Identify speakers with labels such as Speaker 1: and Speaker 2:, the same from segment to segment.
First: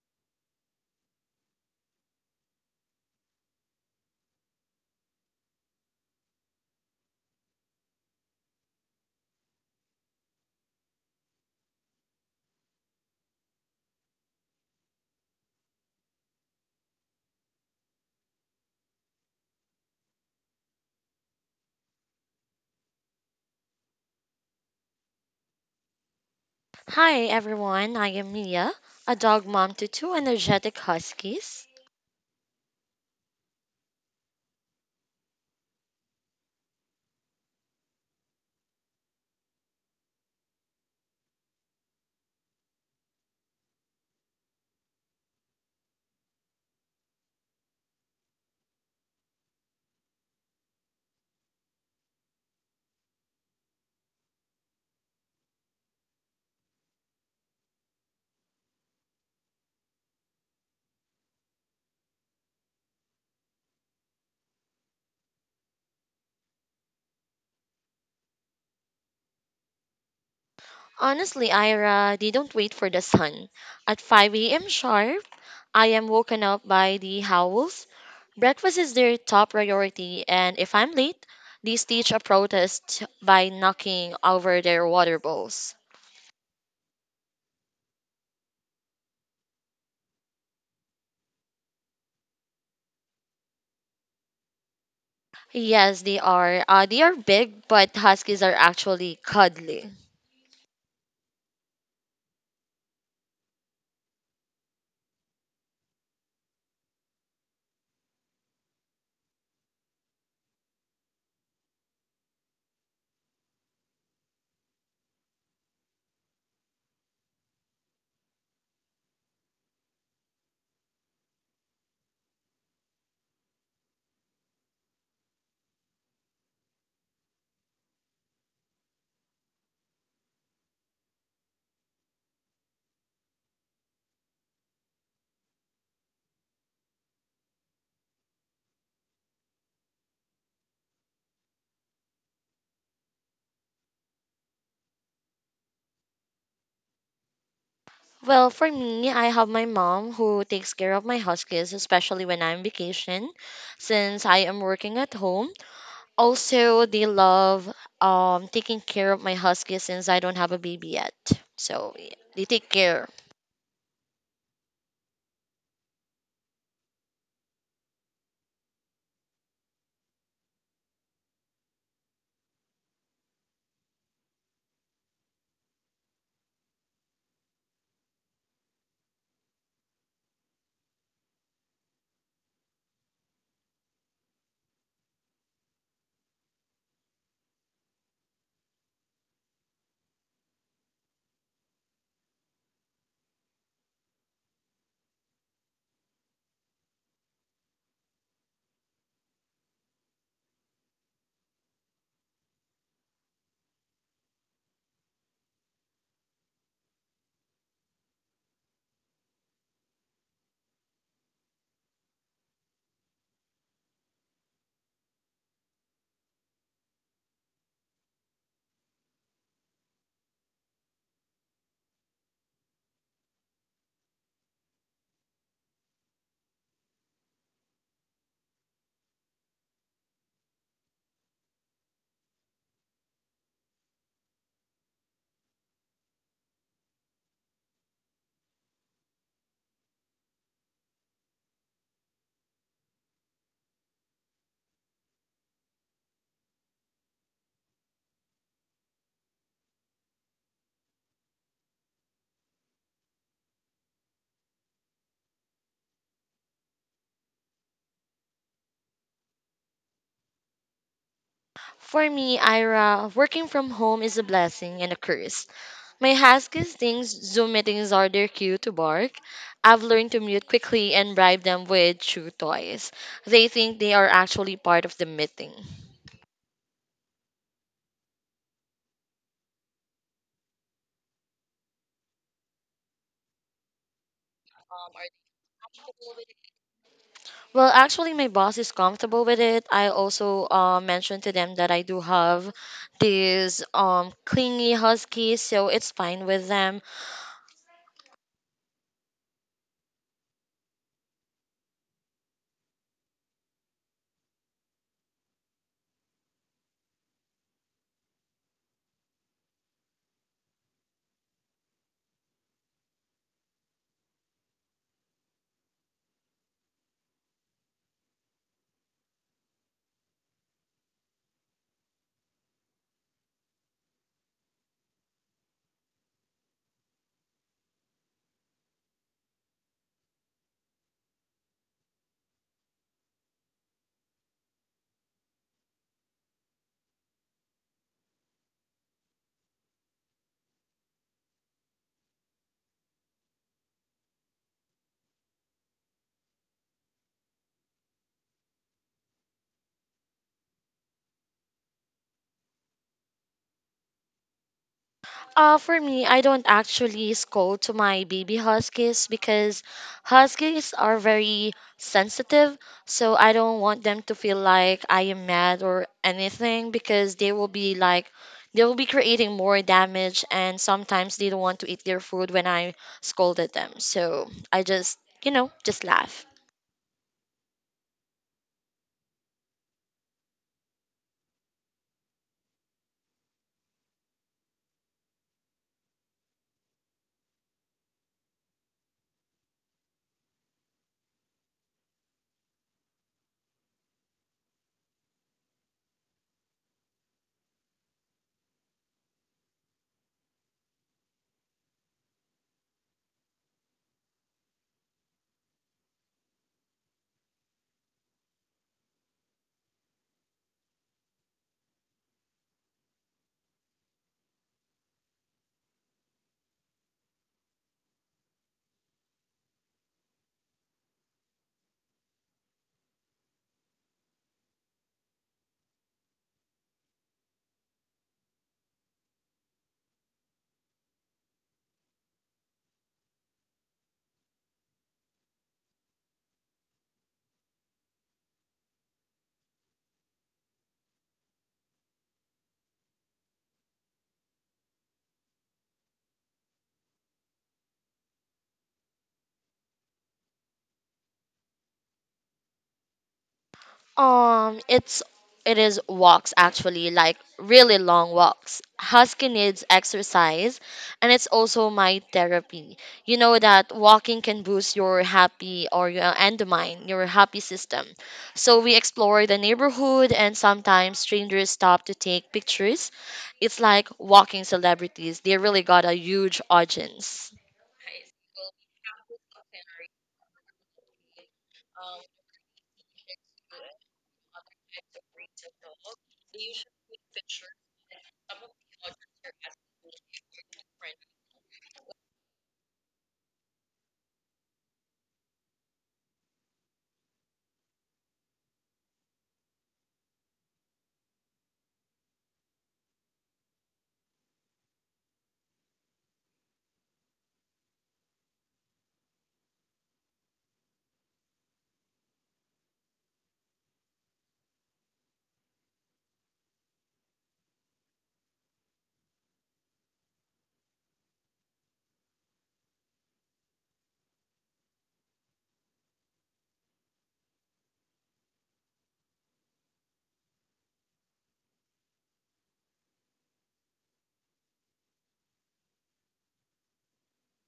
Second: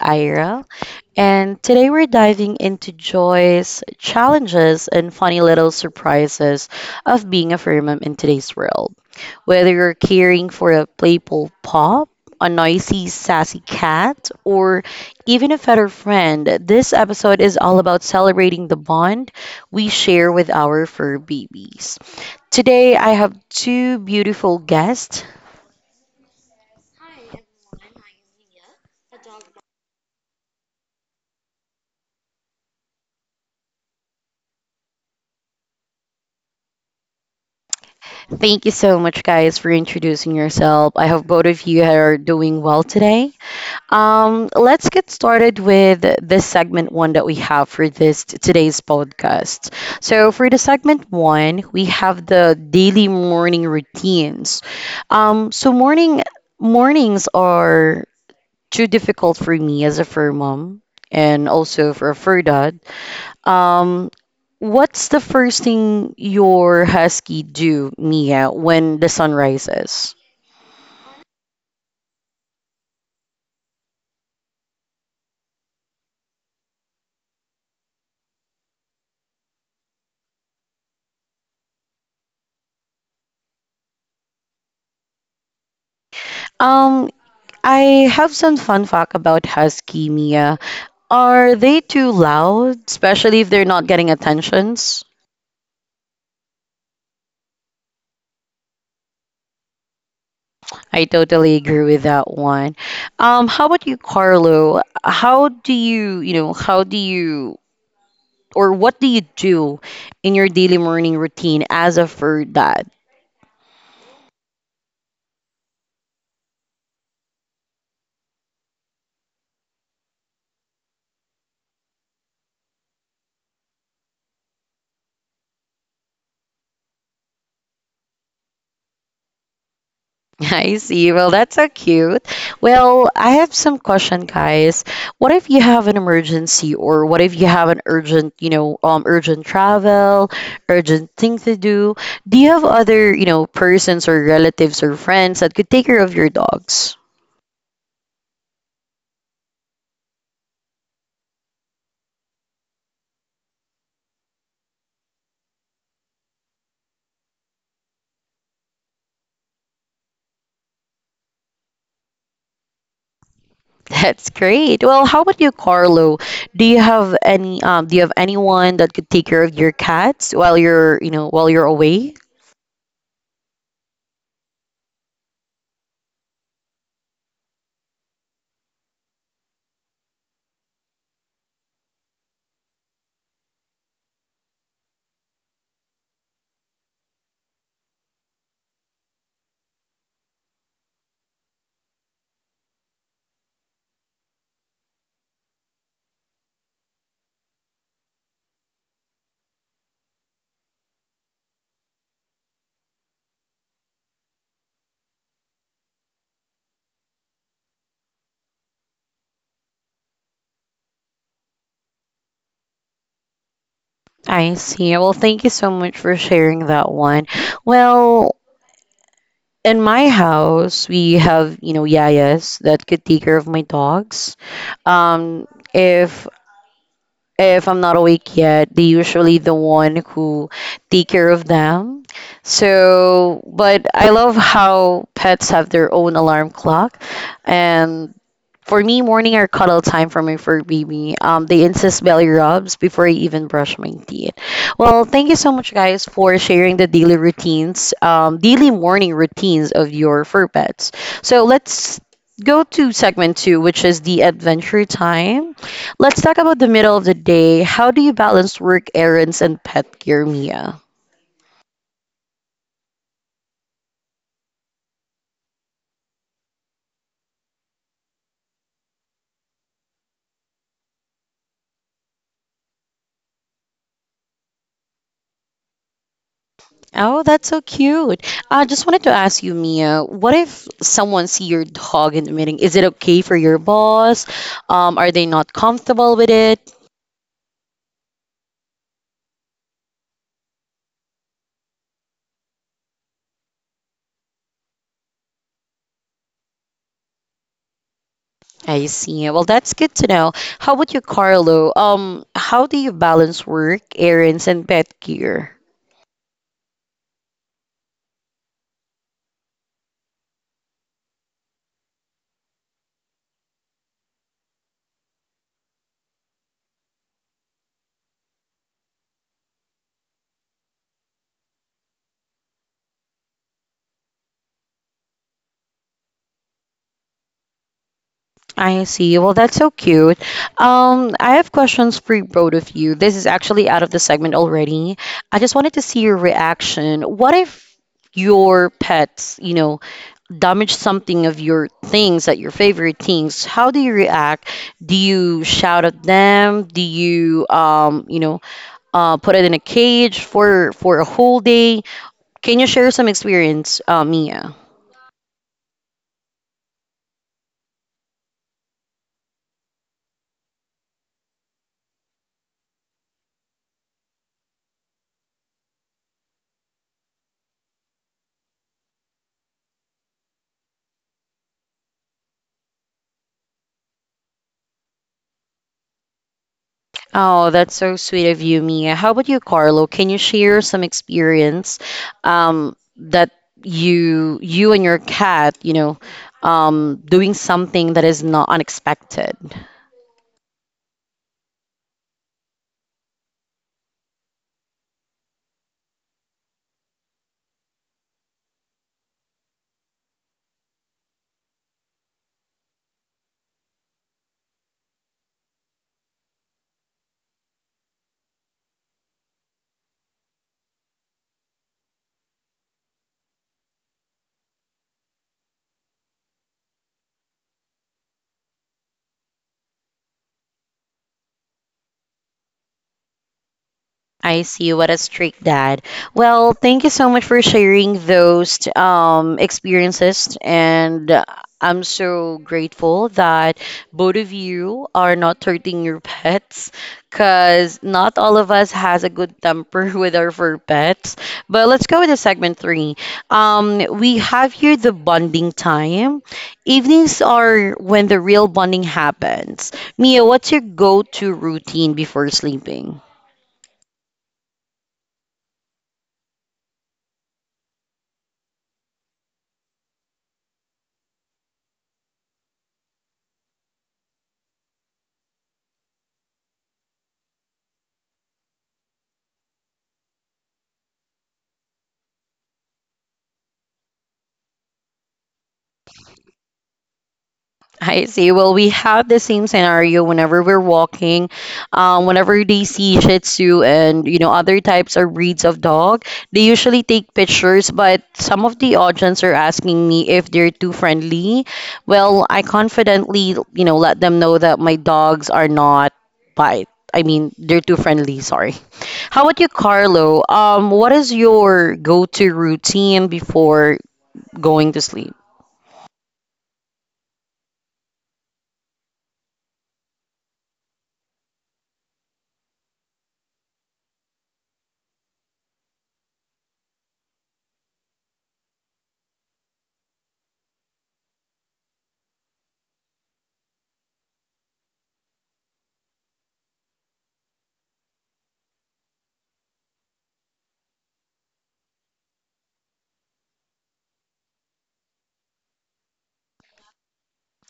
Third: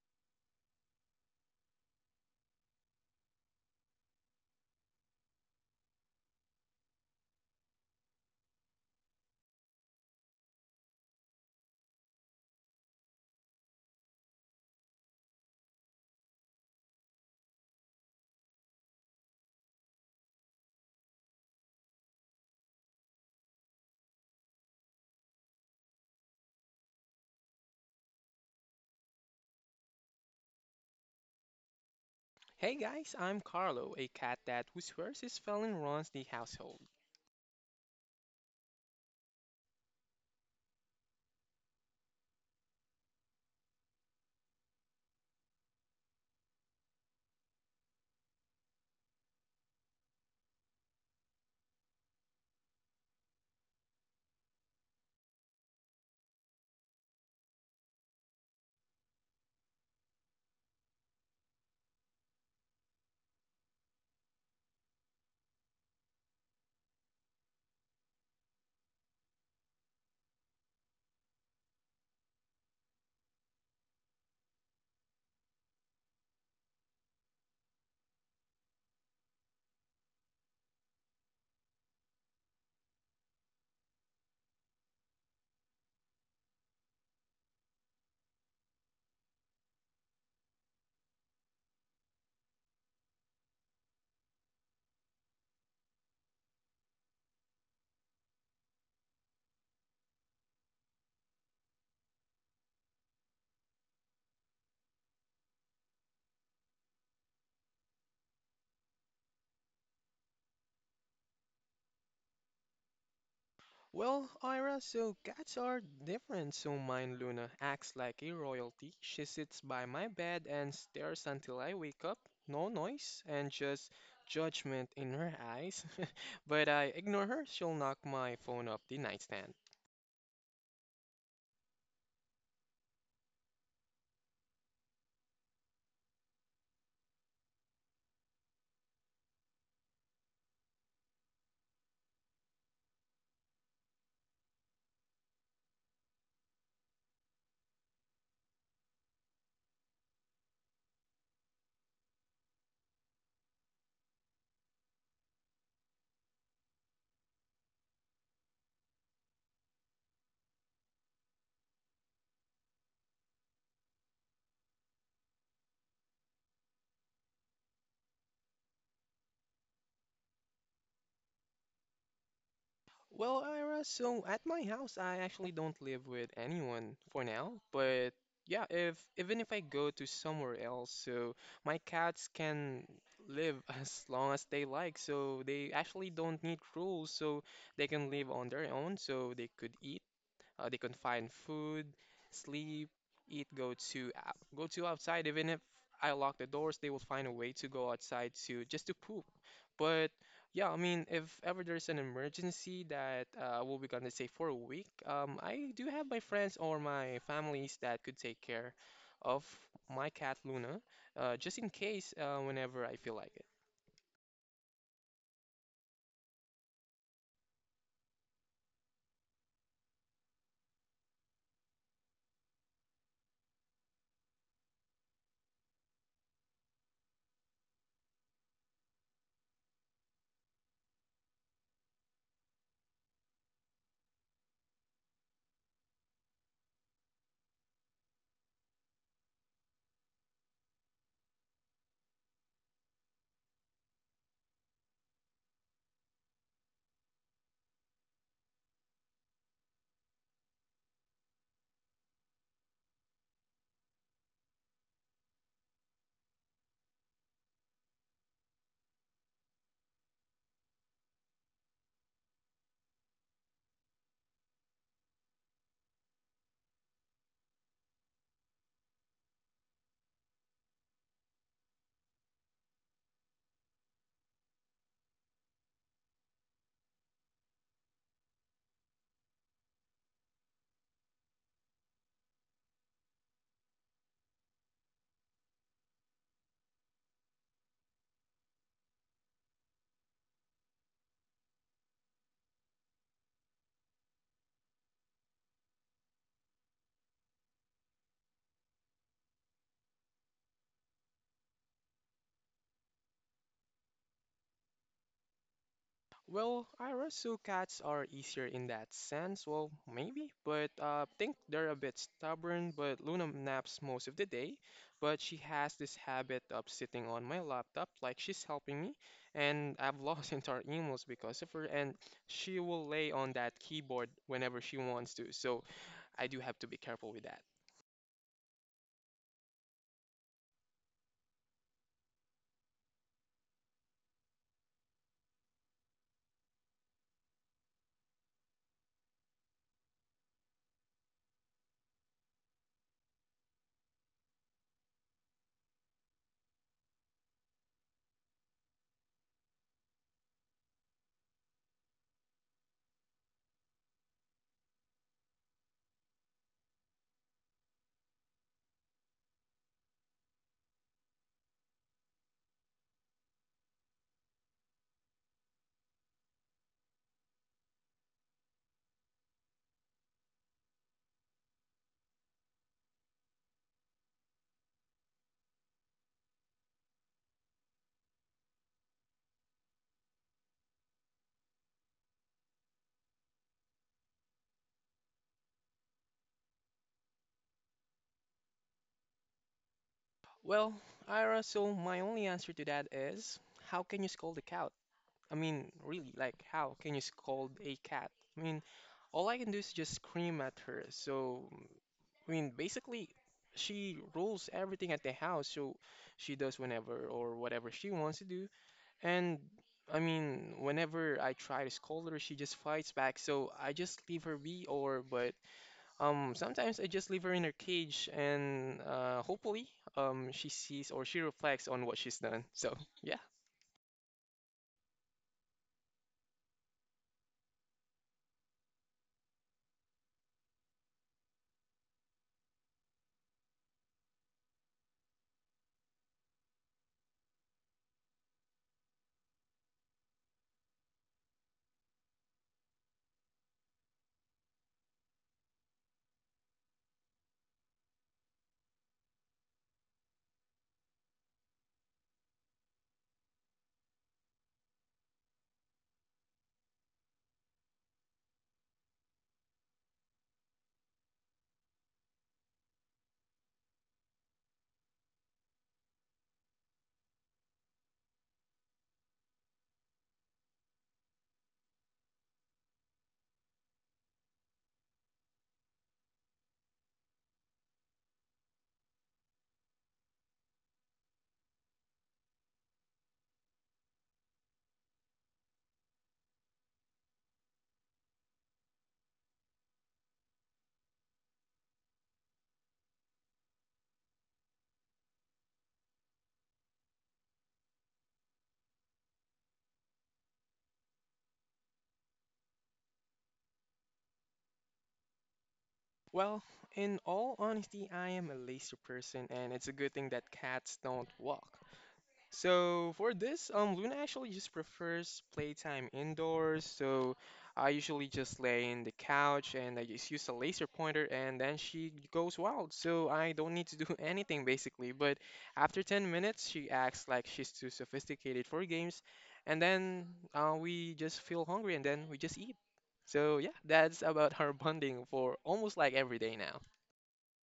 Speaker 1: Ira, and today we're diving into joys, challenges, and funny little surprises of being a Firmum in today's world. Whether you're caring for a playful pup, a noisy, sassy cat, or even a fetter friend, this episode is all about celebrating the bond we share with our fur babies. Today I have two beautiful guests.
Speaker 2: Hi everyone, I am Mia, a dog mom to two energetic huskies.
Speaker 3: Hey guys, I'm Carlo, a cat dad who swears his felon runs the household.
Speaker 1: Thank you so much, guys, for introducing yourself. I hope both of you are doing well today. Let's get started with this segment one that we have for this today's podcast. So for the segment one, we have the daily morning routines. Um, so morning mornings are too difficult for me as a fur mom and also for a fur dad. Um, what's the first thing your husky do, Mia, when the sun rises?
Speaker 2: Honestly, Ira, they don't wait for the sun. At 5 a.m. sharp, I am woken up by the howls. Breakfast is their top priority, and if I'm late, they stage a protest by knocking over their water bowls.
Speaker 1: Um, I have some fun fact about husky, Mia. Are they too loud, especially if they're not getting attentions?
Speaker 2: Yes, they are. They are big, but huskies are actually cuddly.
Speaker 1: I totally agree with that one. How about you, Carlo? How do you, or what do you do in your daily morning routine as a fur dad?
Speaker 3: Well, Ira, so cats are different, so mine Luna acts like a royalty. She sits by my bed and stares until I wake up, no noise, and just judgment in her eyes. But I ignore her, she'll knock my phone off the nightstand.
Speaker 1: I see. Well, that's so cute. Well, I have some question, guys. What if you have an emergency, or what if you have an urgent, you know, urgent travel, urgent thing to do? Do you have other, you know, persons or relatives or friends that could take care of your dogs?
Speaker 2: Well, for me, I have my mom who takes care of my house kids, especially when I'm vacation, since I am working at home. Also, they love taking care of my house kids since I don't have a baby yet. So yeah, they take care.
Speaker 1: That's great. Well, how about you, Carlo? Do you have any, do you have anyone that could take care of your cats while you're away?
Speaker 3: Well, Ira, so at my house, I actually don't live with anyone for now, but yeah, if even if I go to somewhere else, so my cats can live as long as they like, so they actually don't need rules, so they can live on their own, so they could eat. They can find food, sleep, eat, go to outside. Even if I lock the doors, they will find a way to go outside to just to poop. But yeah, I mean, if ever there's an emergency that we'll be gonna say for a week, I do have my friends or my families that could take care of my cat Luna, just in case whenever I feel like it.
Speaker 1: I see. Well, thank you so much for sharing that one. Well, in my house we have you know yayas that could take care of my dogs um if if I'm not awake yet, they usually the one who take care of them. So, but I love how pets have their own alarm clock, and for me, morning are cuddle time for my fur baby. They insist belly rubs before I even brush my teeth. Well, thank you so much, guys, for sharing the daily routines, daily morning routines of your fur pets. So let's go to segment two, which is the adventure time. Let's talk about the middle of the day. How do you balance work errands and pet care, Mia?
Speaker 2: For me, Ira, working from home is a blessing and a curse. My huskies thinks Zoom meetings are their cue to bark. I've learned to mute quickly and bribe them with chew toys. They think they are actually part of the meeting.
Speaker 1: Oh, that's so cute. I just wanted to ask you, Mia, what if someone see your dog in the meeting? Is it okay for your boss? Are they not comfortable with it?
Speaker 2: Well, actually, my boss is comfortable with it. I also mentioned to them that I do have these clingy huskies, so it's fine with them.
Speaker 1: I see. Well, that's good to know. How about you, Carlo? How do you balance work, errands, and pet care?
Speaker 3: Well, I wrestle cats are easier in that sense, well, maybe, but think they're a bit stubborn, but Luna naps most of the day, but she has this habit of sitting on my laptop like she's helping me, and I've lost entire emails because of her, and she will lay on that keyboard whenever she wants to, so I do have to be careful with that.
Speaker 1: I see. Well, that's so cute. I have questions for both of you. This is actually out of the segment already. I just wanted to see your reaction. What if your pets, you know, damage something of your things, that your favorite things? How do you react? Do you shout at them? Do you, you know, put it in a cage for a whole day? Can you share some experience, Mia?
Speaker 2: For me, I don't actually scold to my baby huskies because huskies are very sensitive. So I don't want them to feel like I am mad or anything because they will be like, they will be creating more damage and sometimes they don't want to eat their food when I scolded them. So I just, you know, just laugh.
Speaker 1: Oh, that's so sweet of you, Mia. How about you, Carlo? Can you share some experience that you and your cat, you know, doing something that is not unexpected?
Speaker 3: Well, Ira, so my only answer to that is, how can you scold a cat? I mean, really, like, how can you scold a cat? I mean, all I can do is just scream at her. So, I mean, basically, she rules everything at the house. So, she does whenever or whatever she wants to do. And, I mean, whenever I try to scold her, she just fights back. So, I just leave her be, or, but, sometimes I just leave her in her cage, and, hopefully, she sees or she reflects on what she's done. So, yeah.
Speaker 1: I see. What a strict dad. Well, thank you so much for sharing those experiences. And I'm so grateful that both of you are not hurting your pets because not all of us has a good temper with our fur pets. But let's go with the segment three. We have here the bonding time. Evenings are when the real bonding happens. Mia, what's your go-to routine before sleeping?
Speaker 2: Um, it's it is walks actually, like really long walks. Husky needs exercise, and it's also my therapy. You know that walking can boost your happy or your endorphin, your happy system. So we explore the neighborhood, and sometimes strangers stop to take pictures. It's like walking celebrities. They really got a huge audience.
Speaker 1: I see. Well, we have the same scenario whenever we're walking. Whenever they see Shih Tzu and you know other types or breeds of dog, they usually take pictures. But some of the audience are asking me if they're too friendly. Well, I confidently you know let them know that my dogs are not bite. I mean, they're too friendly. Sorry. How about you, Carlo? What is your go-to routine before going to sleep?
Speaker 3: Well, in all honesty, I am a lazy person, and it's a good thing that cats don't walk. So for this, Luna actually just prefers playtime indoors. So I usually just lay in the couch and I just use a laser pointer, and then she goes wild. So I don't need to do anything basically. But after 10 minutes, she acts like she's too sophisticated for games, and then we just feel hungry, and then we just eat. So yeah, that's about our bonding for almost like every day now.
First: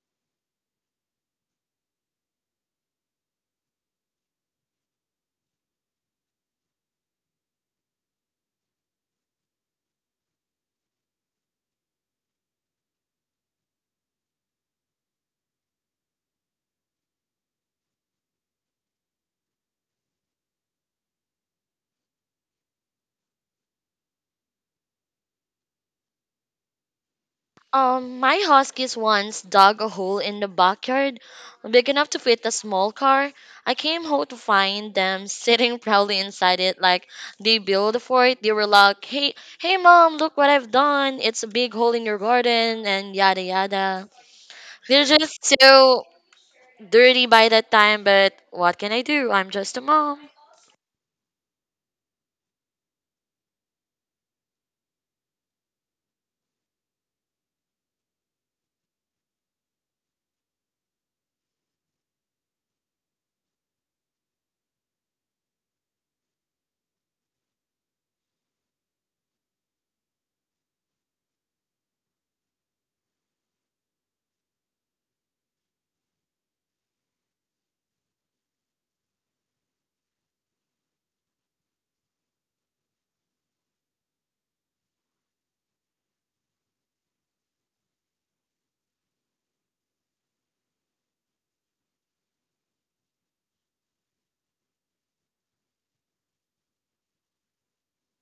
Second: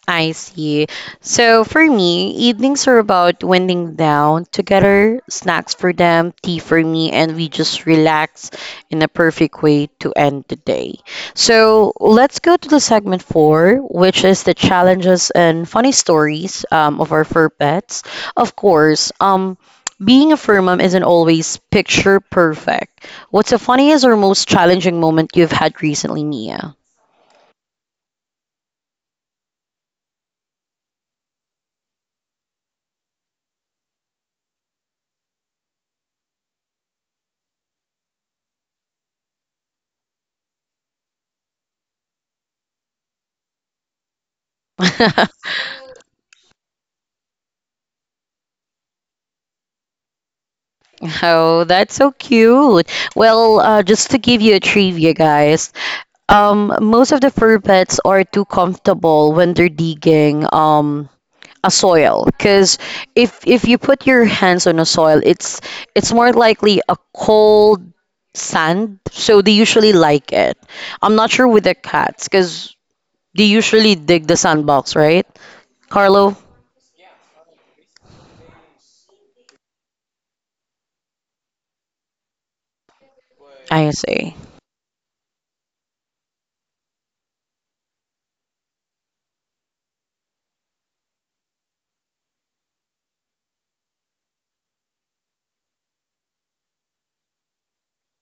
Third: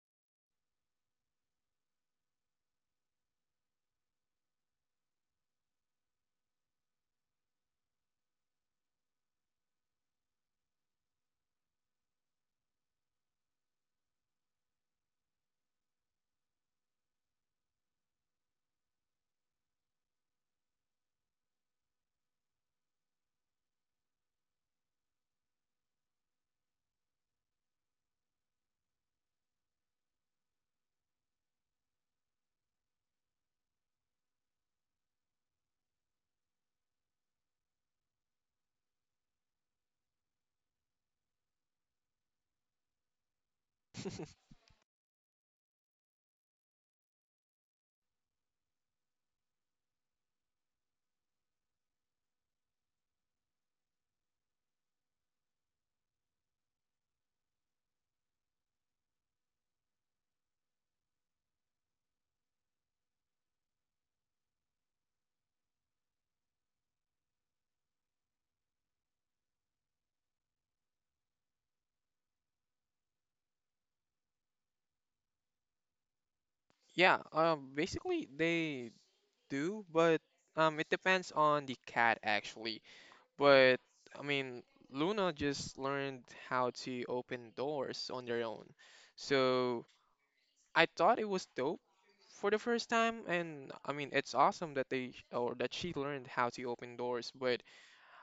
Speaker 1: I see. So for me, evenings are about winding down together, snacks for them, tea for me, and we just relax in a perfect way to end the day. So let's go to the segment four, which is the challenges and funny stories of our fur pets. Of course, being a fur mom isn't always picture perfect. What's the funniest or most challenging moment you've had recently, Mia?
Speaker 2: My huskies once dug a hole in the backyard big enough to fit a small car. I came home to find them sitting proudly inside it like they built a fort. They were like, hey, mom, look what I've done. It's a big hole in your garden and yada yada. They're just so dirty by that time, but what can I do? I'm just a mom.
Speaker 1: Oh, that's so cute. Well, just to give you a trivia, guys, most of the fur pets are too comfortable when they're digging a soil. Because if you put your hands on a soil, it's more likely a cold sand, so they usually like it. I'm not sure with the cats, because they usually dig the sandbox, right, Carlo?
Speaker 3: Yeah, basically they do, but it depends on the cat actually. But
Speaker 1: I
Speaker 3: I
Speaker 1: see.
Speaker 3: mean, Luna just learned how to open doors on their own. So I thought it was dope for the first time, and I mean, it's awesome that they or that she learned how to open doors, but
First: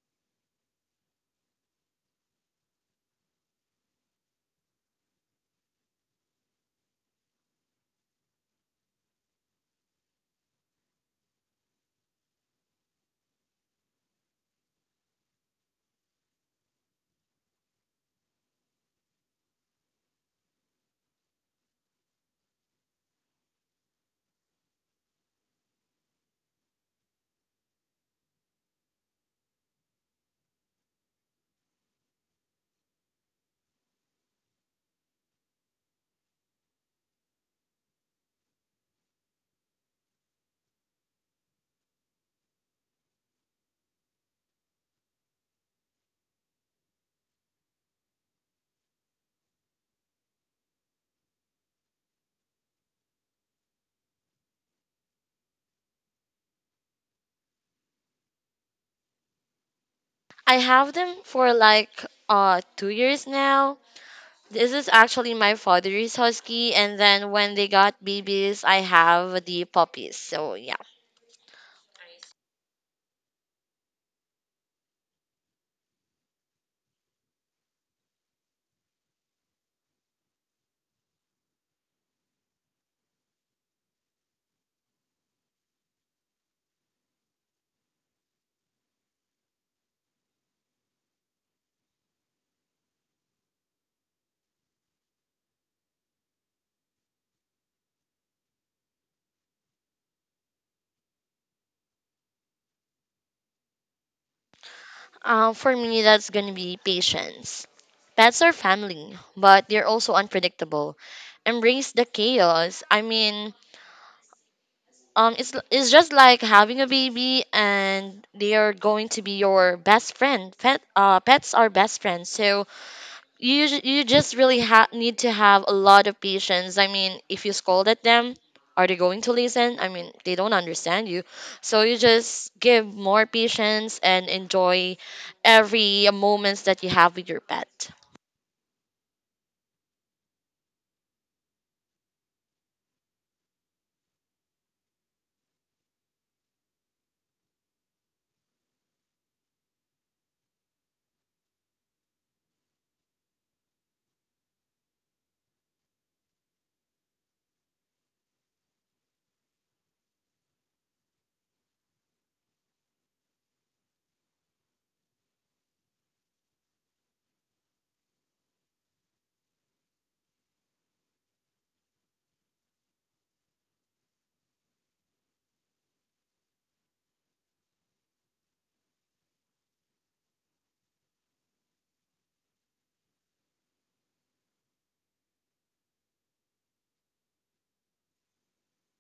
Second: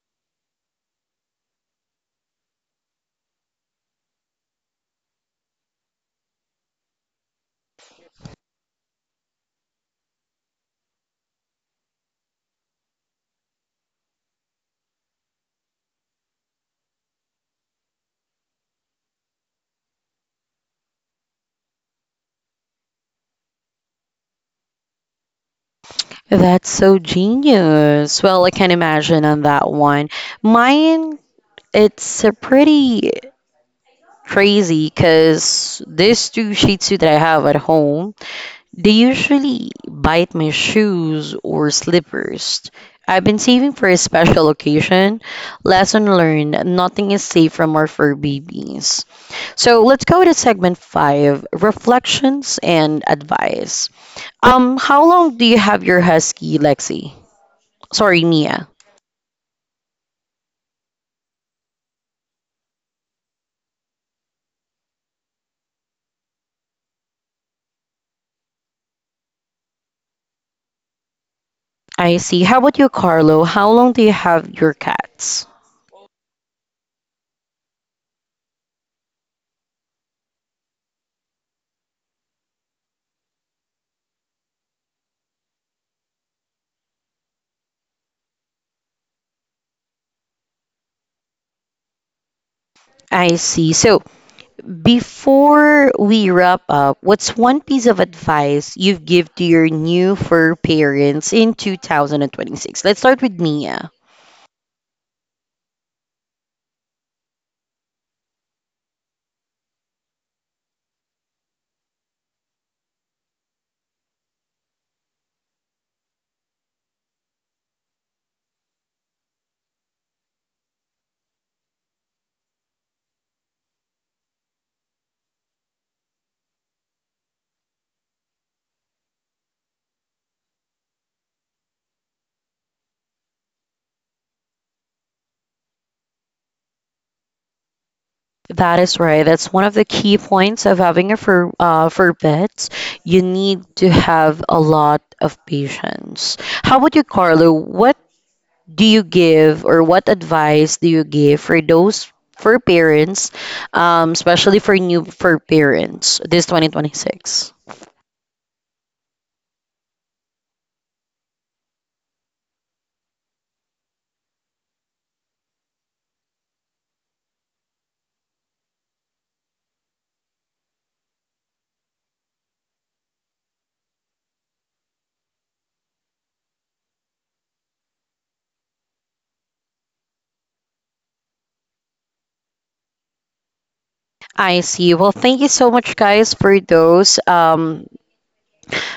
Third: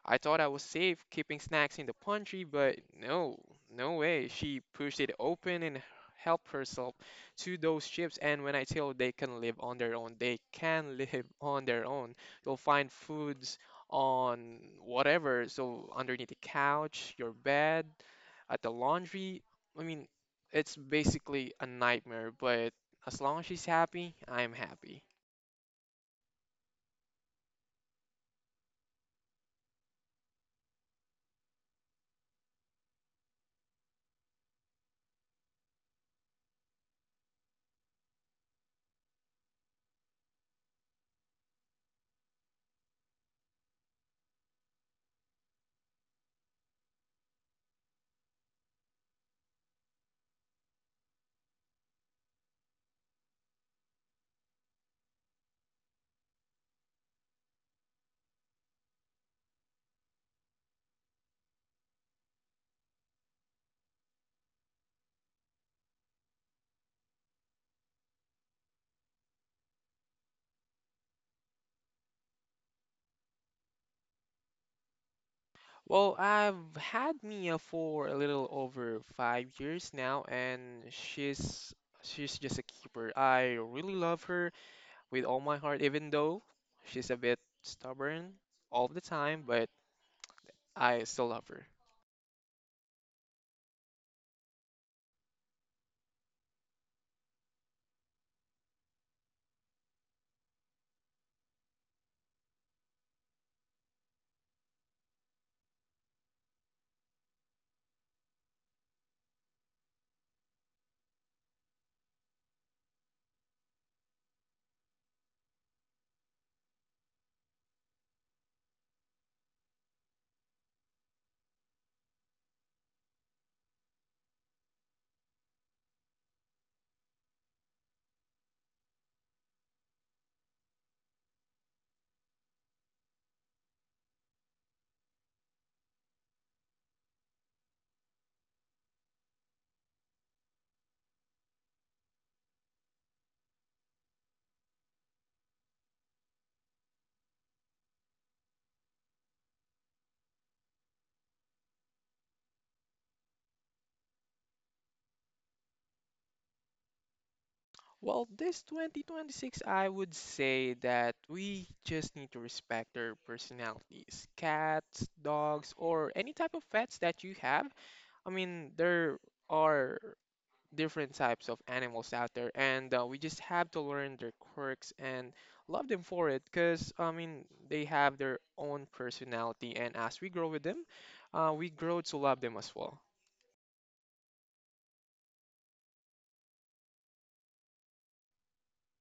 Speaker 3: I thought I was safe keeping snacks in the pantry, but no, no way. She pushed it open and helped herself to those chips. And when I tell they can live on their own, they can live on their own. You'll find foods on whatever, so underneath the couch, your bed, at the laundry. I mean, it's basically a nightmare, but as long as she's happy, I'm happy.
Speaker 1: That's so genius. Well, I can imagine on that one. Mine, it's a pretty crazy because these two Shih Tzu that I have at home, they usually bite my shoes or slippers. I've been saving for a special occasion. Lesson learned, nothing is safe from our fur babies. So let's go to segment five, reflections and advice. How long do you have your husky, Lexi? Sorry, Mia.
Speaker 2: I have them for like 2 years now. This is actually my father's husky, and then when they got babies, I have the puppies. So yeah,
Speaker 1: I see. How about you, Carlo? How long do you have your cats?
Speaker 3: Well, I've had Mia for a little over 5 years now, and she's she's just a keeper. I really love her with all my heart, even though she's a bit stubborn all the time, but I still love her.
Speaker 1: I see. So, before we wrap up, what's one piece of advice you've give to your new fur parents in 2026? Let's start with Mia.
Speaker 2: For me, that's gonna be patience. Pets are family, but they're also unpredictable. Embrace the chaos. I mean, It's just like having a baby, and they are going to be your best friend. Pets are best friends. So you just really need to have a lot of patience. I mean, if you scold at them, are they going to listen? I mean, they don't understand you. So you just give more patience and enjoy every moments that you have with your pet.
Speaker 1: That is right. That's one of the key points of having a fur fur pets. You need to have a lot of patience. How about you, Carlo? What do you give or what advice do you give for those for parents, especially for new for parents this 2026?
Speaker 3: Well, this 2026, I would say that we just need to respect their personalities. Cats, dogs, or any type of pets that you have. I mean, there are different types of animals out there, and we just have to learn their quirks and love them for it because I mean they have their own personality, and as we grow with them, we grow to love them as well.
Speaker 1: I see. Well, thank you so much, guys, for those.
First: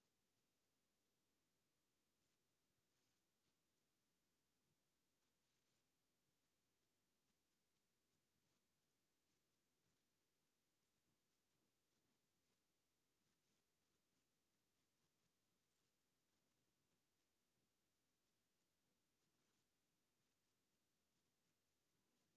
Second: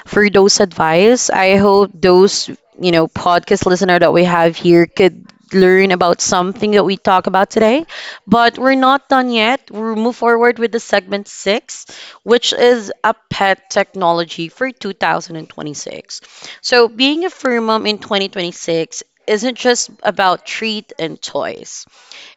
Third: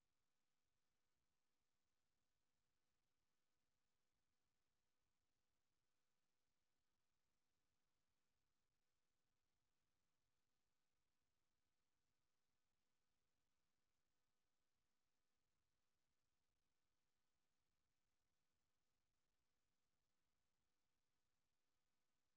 Speaker 1: For those advice. I hope those, you know, podcast listener that we have here could learn about something that we talk about today. But we're not done yet. We'll move forward with the segment six, which is a pet technology for 2026. So being a fur mom in 2026 isn't just about treat and toys.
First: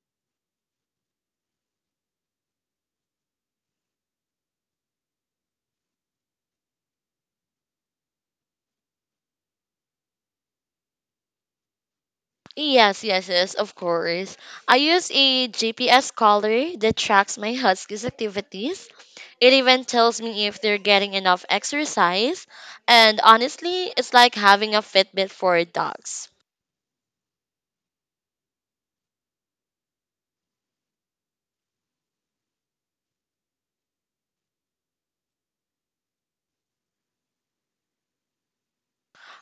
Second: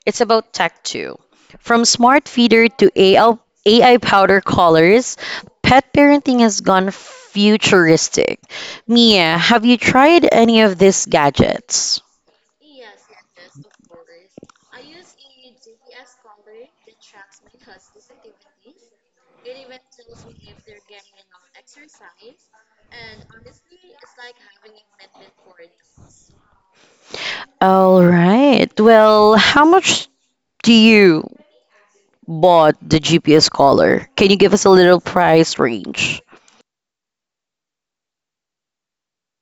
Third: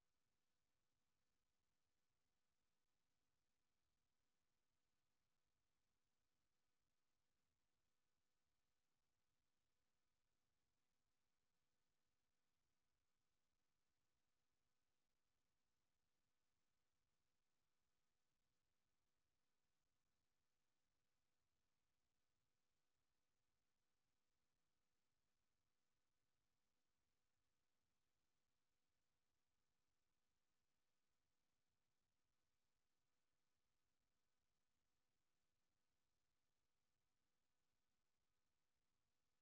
Speaker 1: It's about tech too. From smart feeder to AI powder colors, pet parenting has gone futuristic. Mia, have you tried any of these gadgets?
Speaker 2: Yes, yes, yes, of course. I use a GPS collar that tracks my husky's activities. It even tells me if they're getting enough exercise. And honestly, it's like having a Fitbit for dogs.
Speaker 1: All right. Well, how much do you bought the GPS collar? Can you give us a little price range?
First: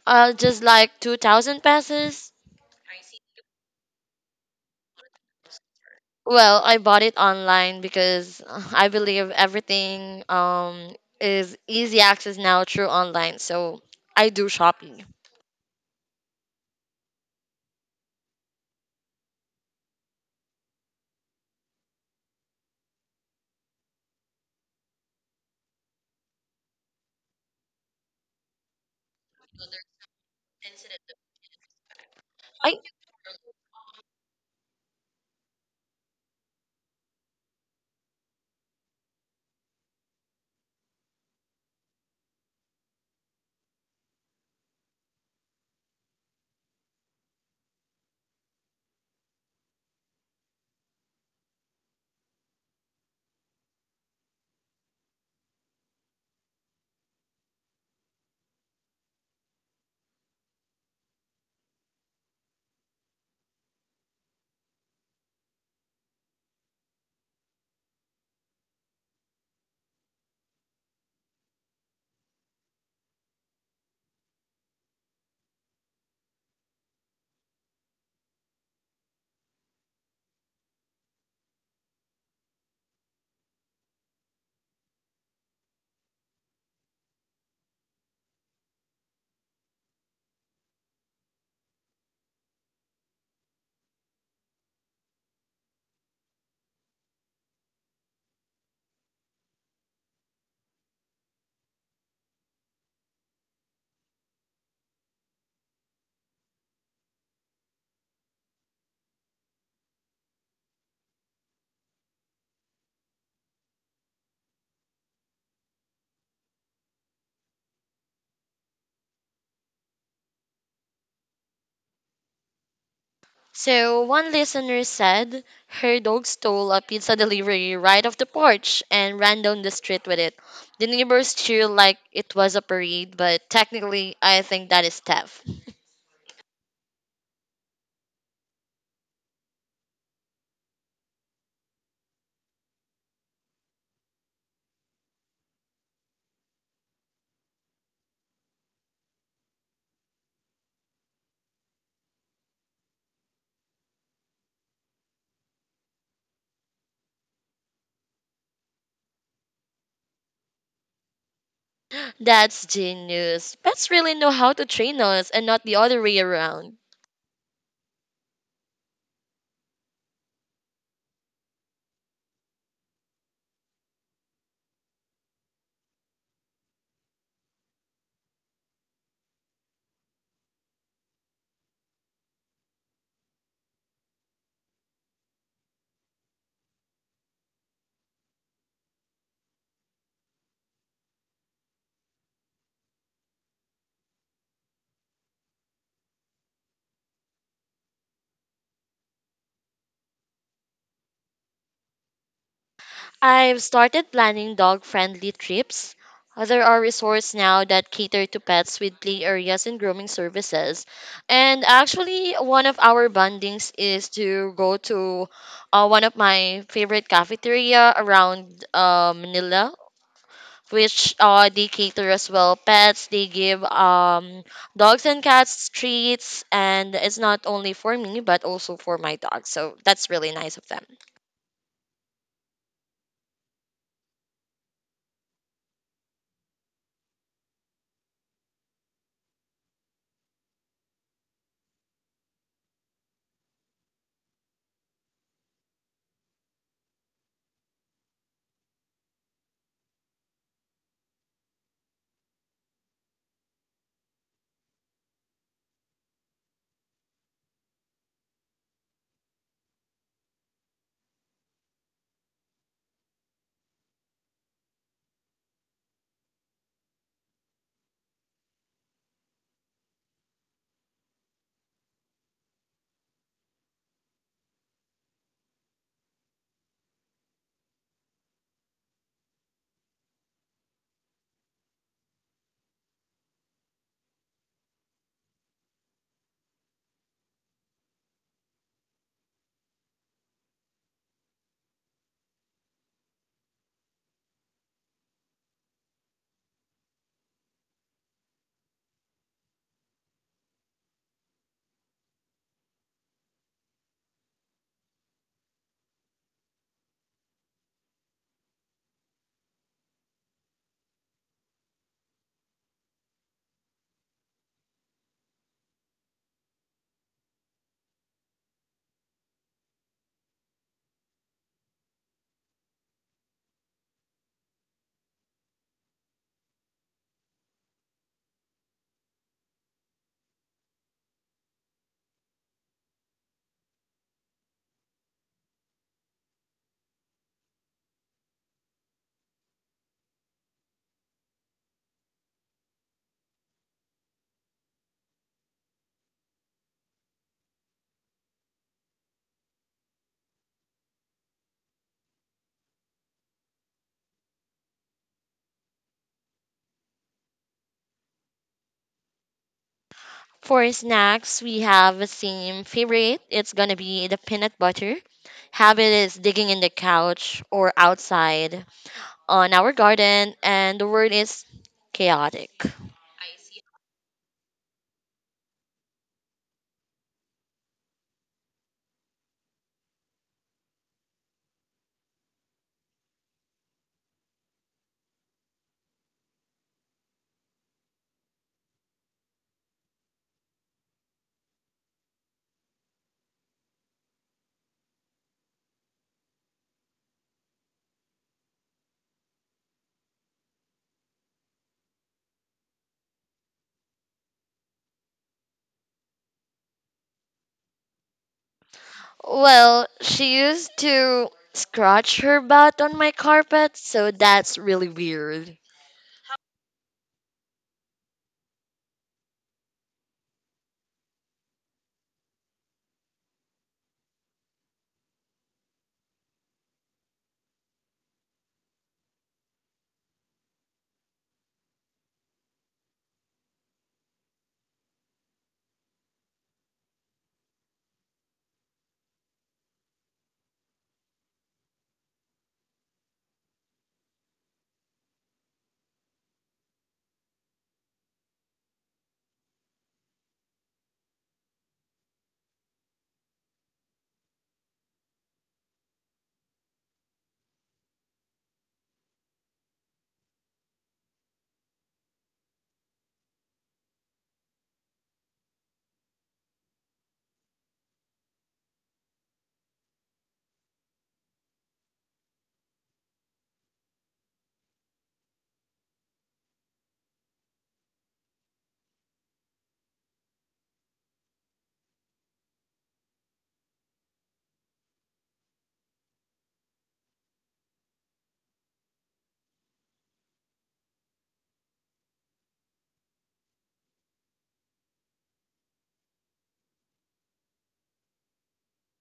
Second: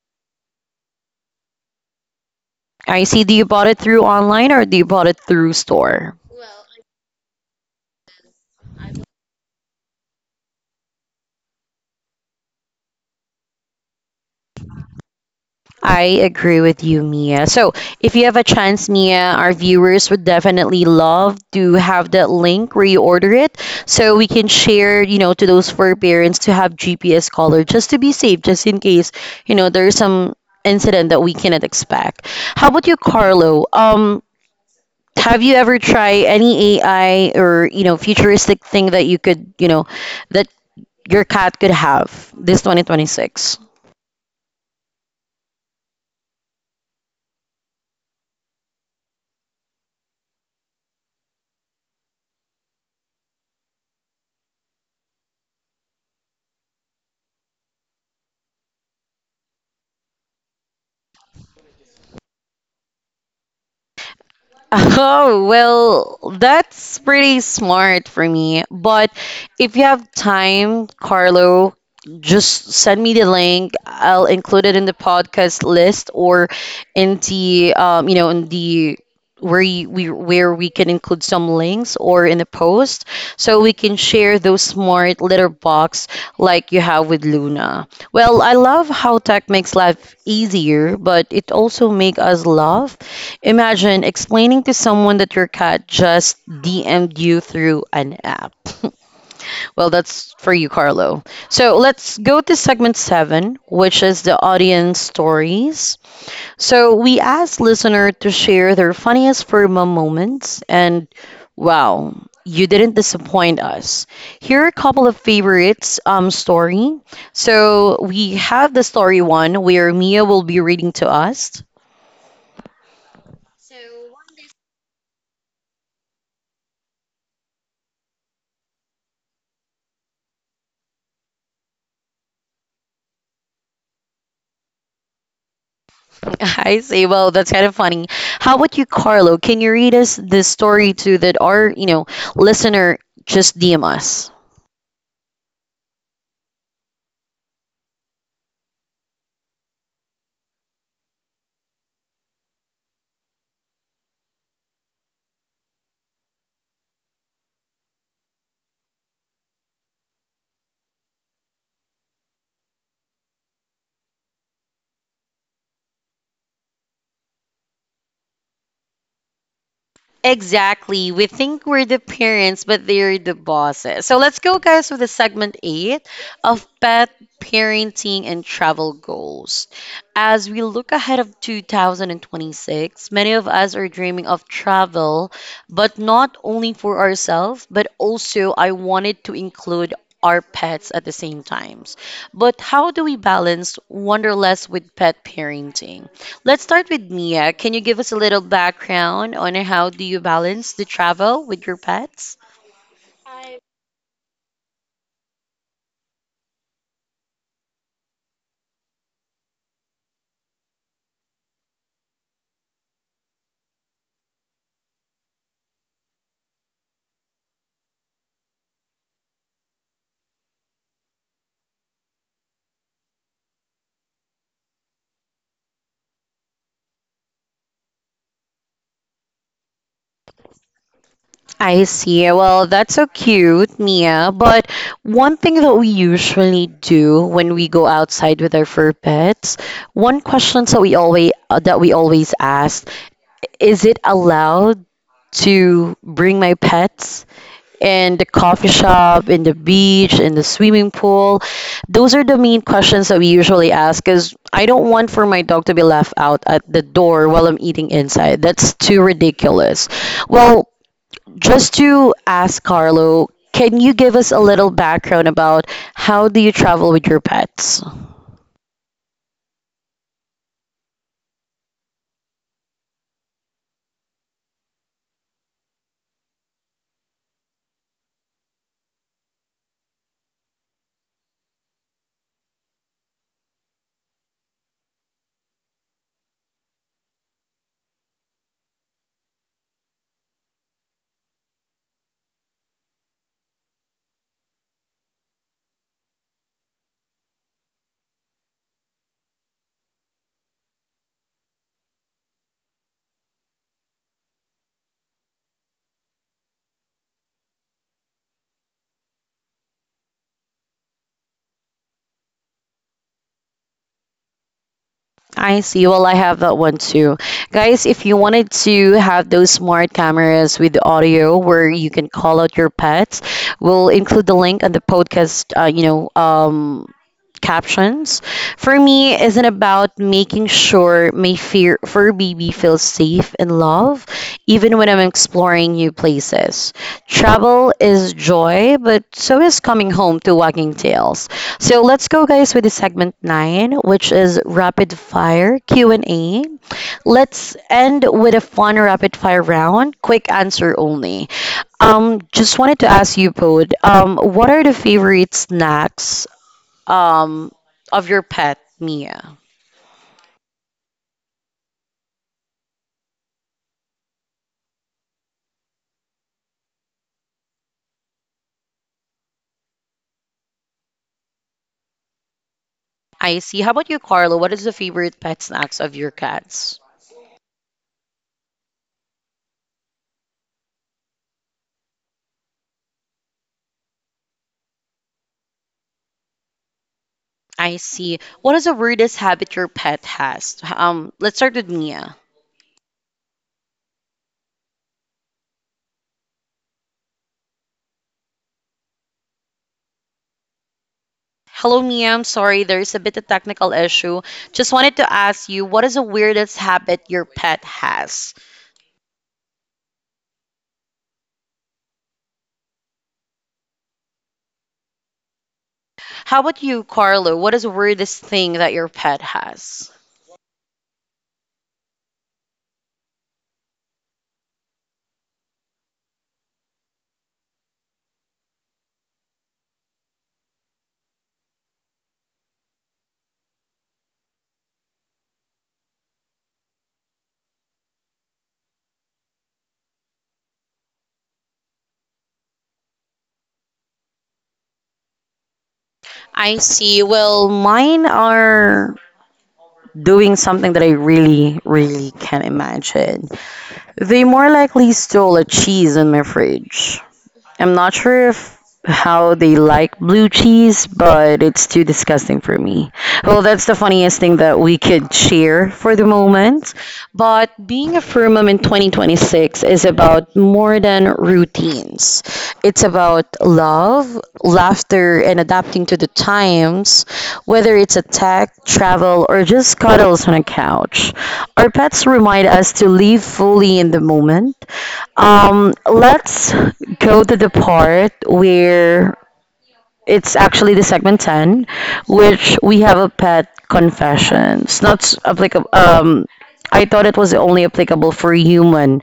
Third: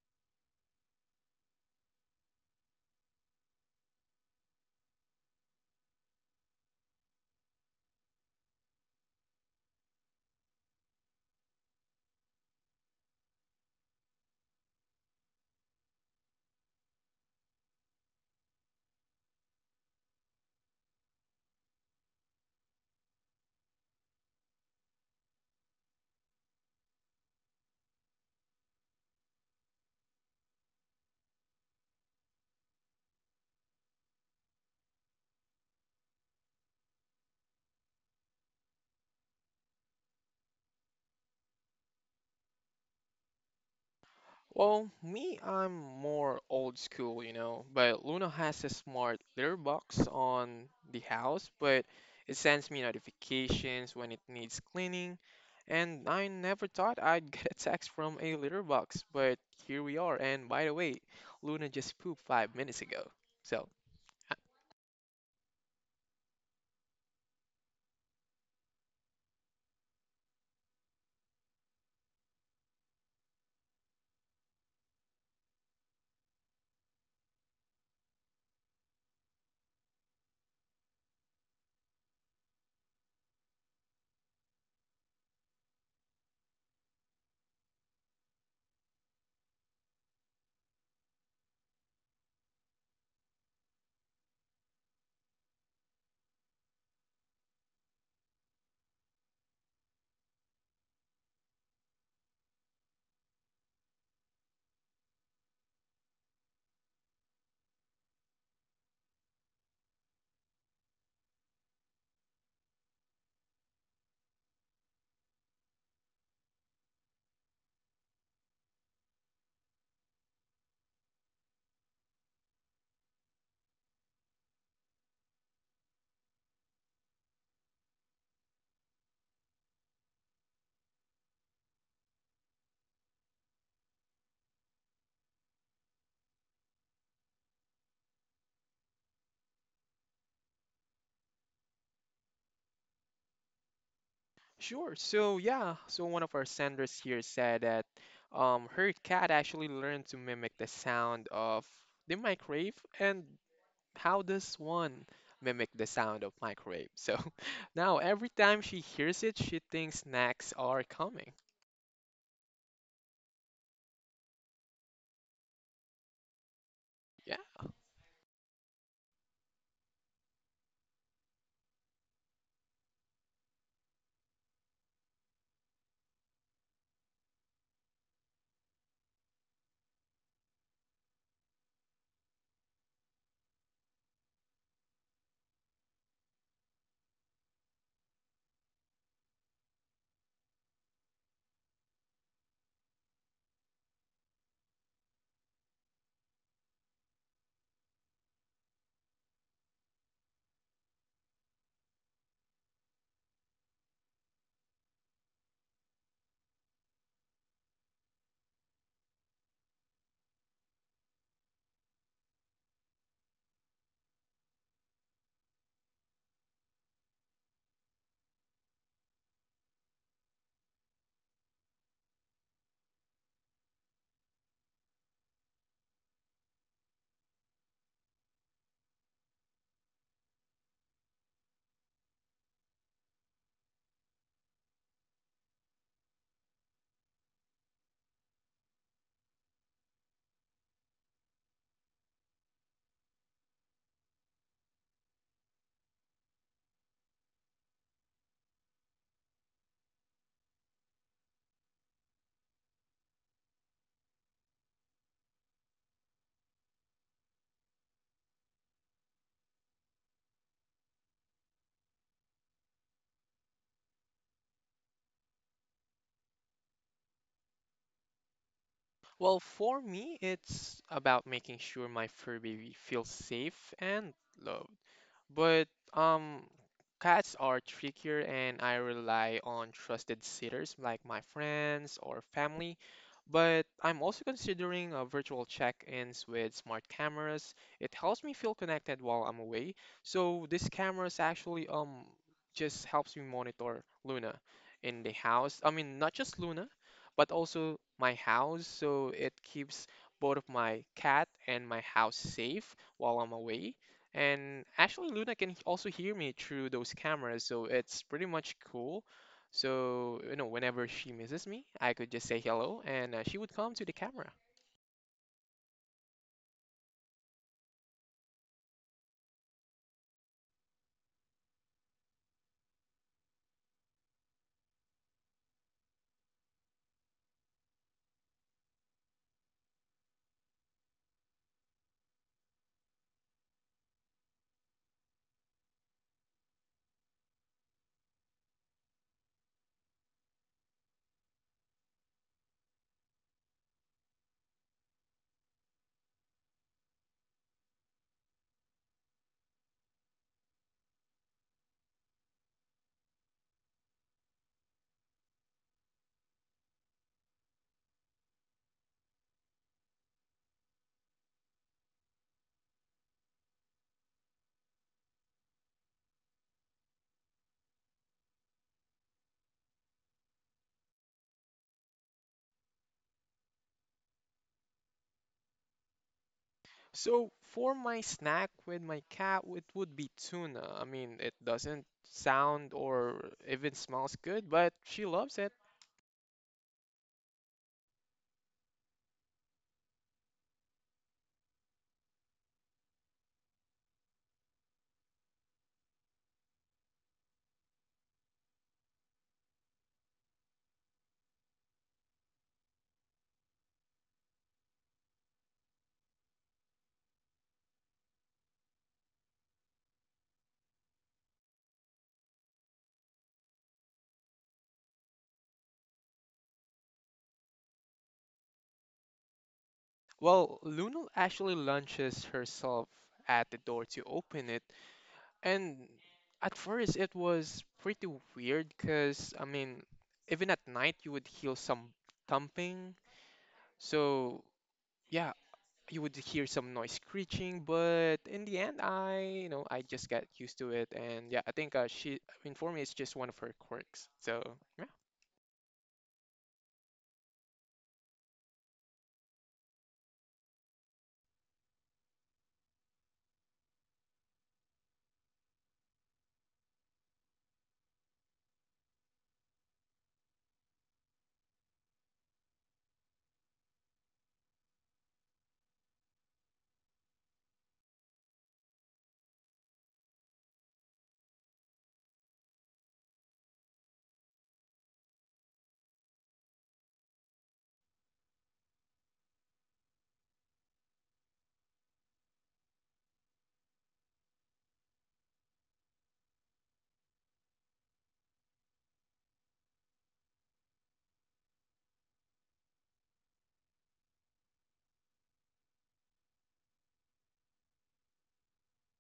Speaker 2: Just like 2,000 pesos.
Speaker 1: I see. Do you bought it through online or do you bought it through store?
Speaker 2: Well, I bought it online because I believe everything is easy access now through online. So I do shopping.
Speaker 1: I agree with you, Mia. So, if you have a chance, Mia, our viewers would definitely love to have that link where you order it so we can share, you know, to those fur parents to have GPS caller just to be safe, just in case, you know, there's some incident that we cannot expect. How
Speaker 2: I
Speaker 1: about you, Carlo? Have you ever tried any AI or, you know, futuristic thing that you could, you know, that your cat could have this 2026?
Speaker 3: Well, me, I'm more old school, you know, but Luna has a smart litter box on the house, but it sends me notifications when it needs cleaning, and I never thought I'd get a text from a litter box, but here we are. And by the way, Luna just pooped 5 minutes ago. So, uh,
Speaker 1: Oh, well, that's pretty smart for me. But if you have time, Carlo, just send me the link. I'll include it in the podcast list or in the you know, in the where you, we where we can include some links or in a post so we can share those smart litter box like you have with Luna. Well, I love how tech makes life easier, but it also make us laugh. Imagine explaining to someone that your cat just DM'd you through an app. Well, that's for you, Carlo. So let's go to segment seven, which is the audience stories. So we asked listener to share their funniest Firma moments, and wow, you didn't disappoint us. Here are a couple of favorites story. So we have the story one where Mia will be reading to us.
Speaker 2: So one listener said her dog stole a pizza delivery right off the porch and ran down the street with it. The neighbors cheered like it was a parade, but technically I think that is theft.
Speaker 1: I say, well, that's kind of funny. How about you, Carlo? Can you read us this story too that our you know listener just DM us?
Speaker 3: sure. So, yeah, so one of our senders here said that her cat actually learned to mimic the sound of the microwave, and how does one mimic the sound of microwave? So now every time she hears it, she thinks snacks are coming.
Speaker 2: That's genius. Pets really know how to train us and not the other way around.
Speaker 1: Exactly. We think we're the parents, but they're the bosses. So let's go, guys, with the segment eight of pet parenting and travel goals. As we look ahead of 2026, many of us are dreaming of travel, but not only for ourselves, but also I wanted to include our pets at the same times. But how do we balance wanderlust with pet parenting? Let's start with Mia. Can you give us a little background on how do you balance the travel with your pets?
Speaker 2: I've started planning dog friendly trips. There are resorts now that cater to pets with play areas and grooming services. And actually, one of our bondings is to go to one of my favorite cafeteria around Manila, which they cater as well pets. They give dogs and cats treats, and it's not only for me, but also for my dog. So that's really nice of them.
Speaker 1: I see. Well, that's so cute, Mia. But one thing that we usually do when we go outside with our fur pets, one question that we always ask, is it allowed to bring my pets in the coffee shop, in the beach, in the swimming pool? Those are the main questions that we usually ask because I don't want for my dog to be left out at the door while I'm eating inside. That's too ridiculous. Well, just to ask Carlo, can you give us a little background about how do you travel with your pets?
Speaker 3: Well, for me, it's about making sure my Furby feels safe and loved. But cats are trickier, and I rely on trusted sitters like my friends or family. But I'm also considering virtual check-ins with smart cameras. It helps me feel connected while I'm away. So these cameras actually just helps me monitor Luna in the house. I mean, not just Luna but also my house. So it keeps both of my cat and my house safe while I'm away. And actually, Luna can also hear me through those cameras, so it's pretty much cool. So, you know, whenever she misses me, I could just say hello and she would come to the camera.
Speaker 1: I see. Well, I have that one too. Guys, if you wanted to have those smart cameras with audio where you can call out your pets, we'll include the link on the podcast, captions for me isn't about making sure my fear fur baby feels safe and love even when I'm exploring new places. Travel is joy, but so is coming home to wagging tails. So let's go guys with the segment 9, which is rapid fire Q&A. Let's end with a fun rapid fire round, quick answer only. Just wanted to ask you, Pod, what are the favorite snacks um, of your pet, Mia.
Speaker 2: For snacks, we have a same favorite. It's gonna be the peanut butter. Habit is digging in the couch or outside on our garden, and the word is chaotic.
Speaker 1: I see. How about you, Carlo? What is the favorite pet snacks of your cats?
Speaker 3: So, for my snack with my cat, it would be tuna. I mean, it doesn't sound or even smells good, but she loves it.
Speaker 1: I see. What is the weirdest habit your pet has? Let's start with Mia. Hello, Mia. I'm sorry, there is a bit of technical issue. Just wanted to ask you, what is the weirdest habit your pet has?
Speaker 2: Well, she used to scratch her butt on my carpet, so that's really weird.
Speaker 1: How about you, Carlo? What is the weirdest thing that your pet has?
Speaker 3: Well, Luna actually launches herself at the door to open it, and at first it was pretty weird because, I mean, even at night you would hear some thumping, so yeah, you would hear some noise screeching, but in the end, I, you know, I just got used to it, and yeah, I think she informed me it's just one of her quirks, so yeah.
Speaker 1: I see. Well, mine are doing something that I really, really can't imagine. They more likely stole a cheese in my fridge. I'm not sure if how they like blue cheese, but it's too disgusting for me. Well, that's the funniest thing that we could share for the moment. But being a fur mom in 2026 is about more than routines. It's about love, laughter, and adapting to the times, whether it's a tech, travel, or just cuddles on a couch. Our pets remind us to live fully in the moment. Let's go to the part where it's actually the segment 10, which we have a pet confession. It's not applicable. I thought it was only applicable for human,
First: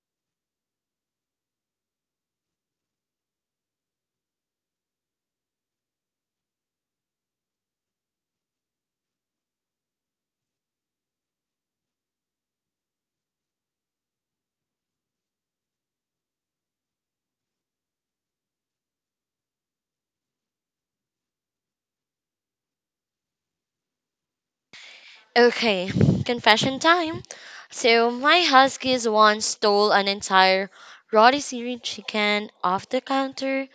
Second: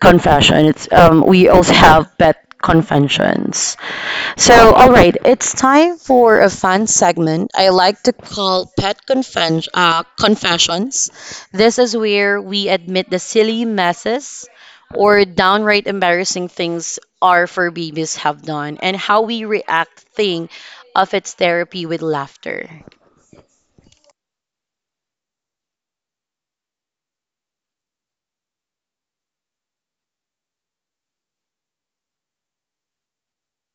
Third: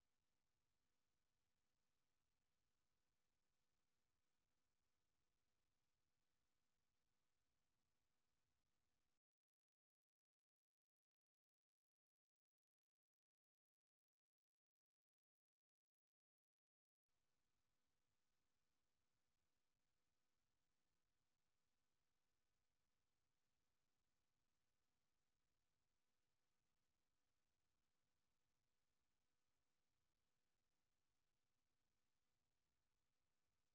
Speaker 1: confession. It's we also have pet conventions. Oh, so, all right, it's time for a fun segment I like to call Pet Confessions. This is where we admit the silly messes or downright embarrassing things our fur babies have done and how we react, think of its therapy with laughter.
Speaker 2: Okay, confession time. So my huskies once stole an entire rotisserie chicken off the counter.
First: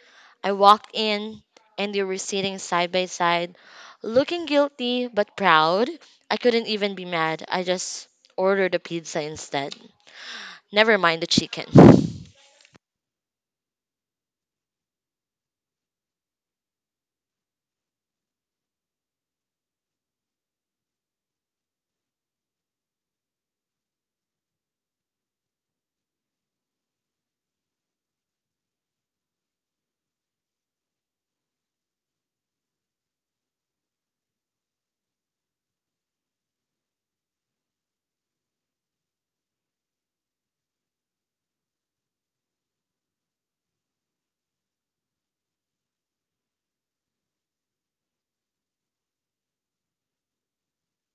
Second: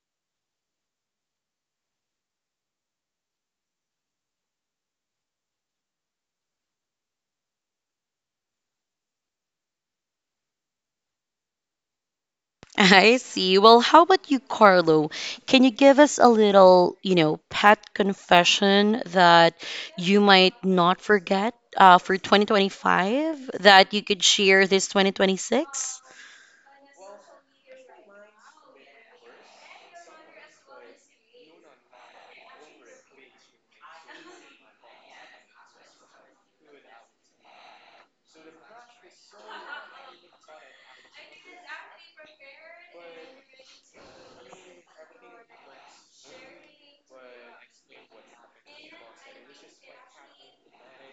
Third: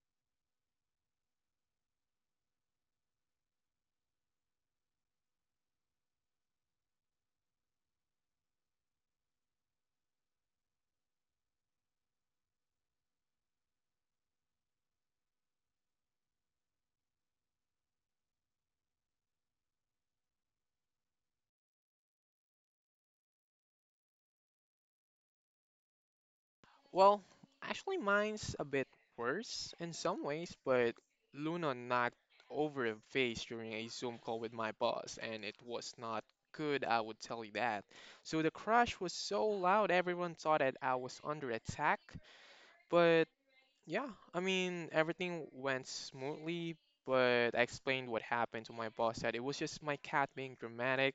Speaker 2: I walked in and they were sitting side by side, looking guilty but proud. I couldn't even be mad. I just ordered a pizza instead. Never mind the chicken.
Speaker 1: I see. Well, how about you, Carlo? Can you give us a little, you know, pet confession that you might not forget for 2025 that you could share this 2026?
Speaker 3: Well, actually, mine's a bit worse in some ways, but Luna knocked over a vase during a Zoom call with my boss, and it was not good, I would tell you that. So the crash was so loud, everyone thought that I was under attack, but yeah, I mean, everything went smoothly, but I explained what happened to my boss that it was just my cat being dramatic.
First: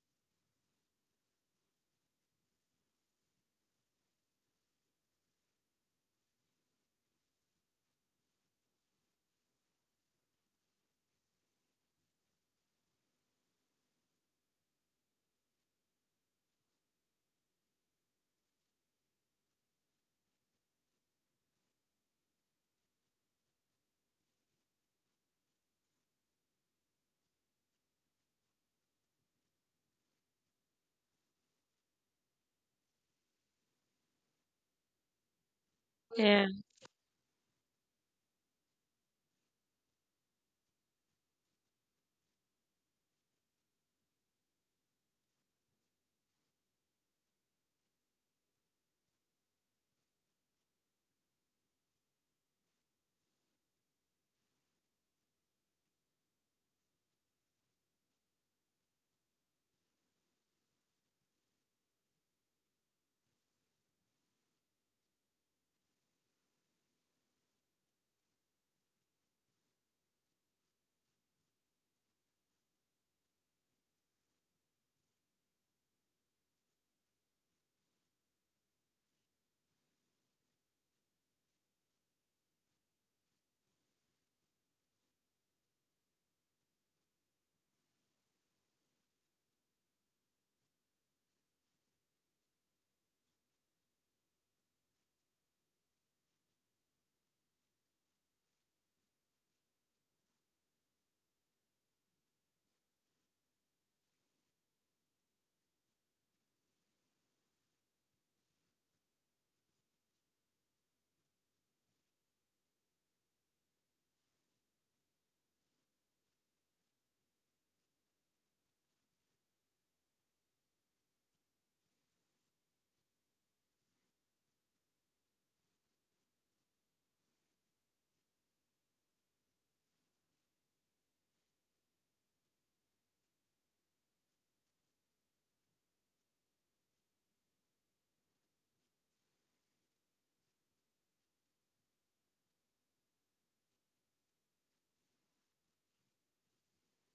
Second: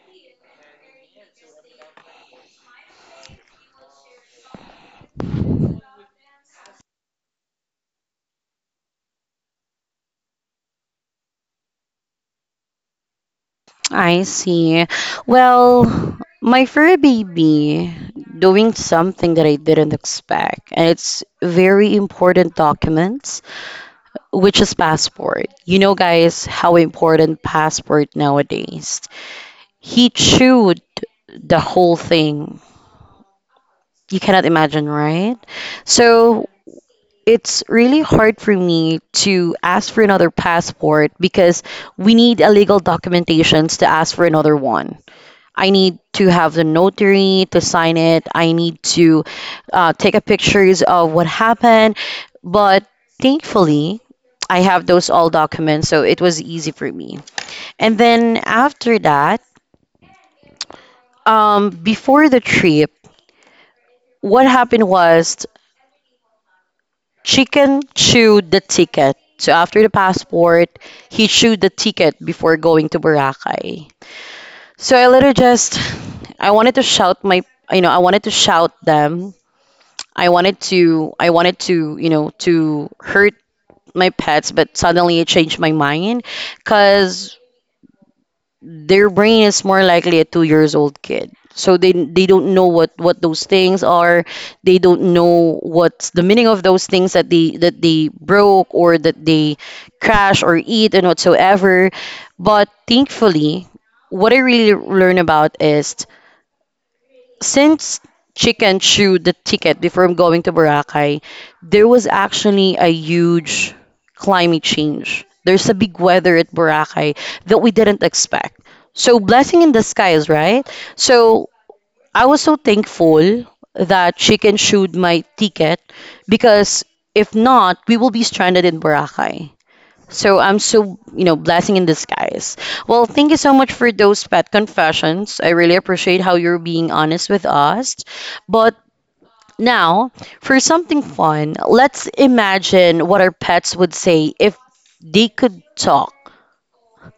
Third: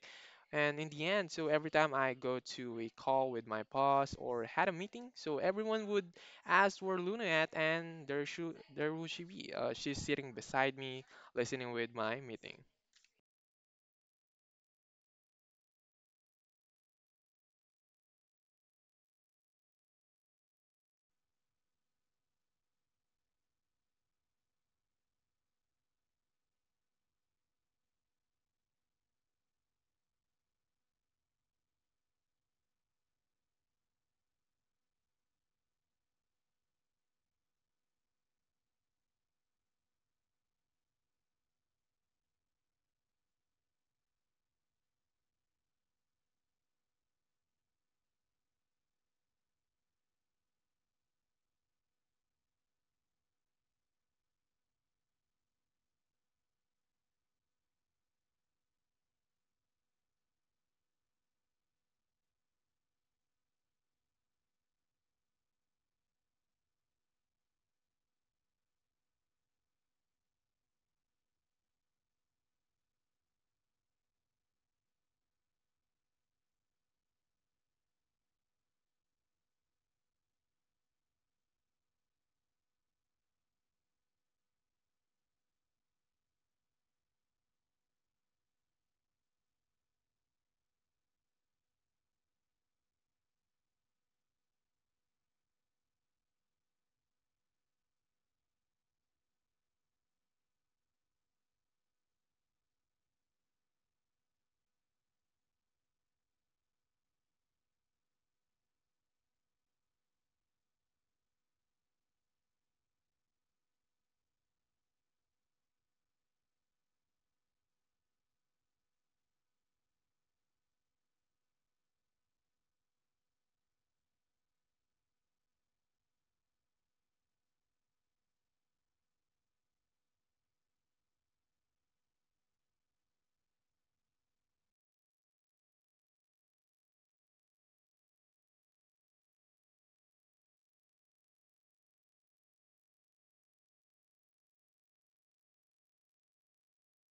Speaker 3: And in the end, so every time I go to a call with my boss or had a meeting, so everyone would ask where Luna at, and there would she be? She's sitting beside me, listening with my meeting.
Speaker 1: I see. Well, my fur baby doing something that I didn't expect, and it's very important documents, which is passport. You know, guys, how important passport nowadays. He chewed the whole thing. You cannot imagine, right?
Speaker 2: Yeah.
Speaker 1: So it's really hard for me to ask for another passport because we need a legal documentations to ask for another one. I need to have the notary to sign it. I need to take a pictures of what happened. But thankfully, I have those all documents, so it was easy for me. And then after that, before the trip, what happened was chicken chewed the ticket. So after the passport, he chewed the ticket before going to Boracay. So I later just I wanted to shout my I wanted to shout them. I wanted to, to hurt my pets, but suddenly I changed my mind cuz their brain is more likely a 2 years old kid, so they don't know what those things are. They don't know what's the meaning of those things that they broke or that they crash or eat and whatsoever. But thankfully, what I really learn about is, since Chicken chewed the ticket before going to Boracay, there was actually a huge climate change. There's a big weather at Boracay that we didn't expect. So, blessing in disguise, right? So, I was so thankful that Chicken chewed my ticket because if not, we will be stranded in Boracay. So I'm so, you know, blessing in disguise. Well, thank you so much for those pet confessions. I really appreciate how you're being honest with us. But now, for something fun, let's imagine what our pets would say if they could talk.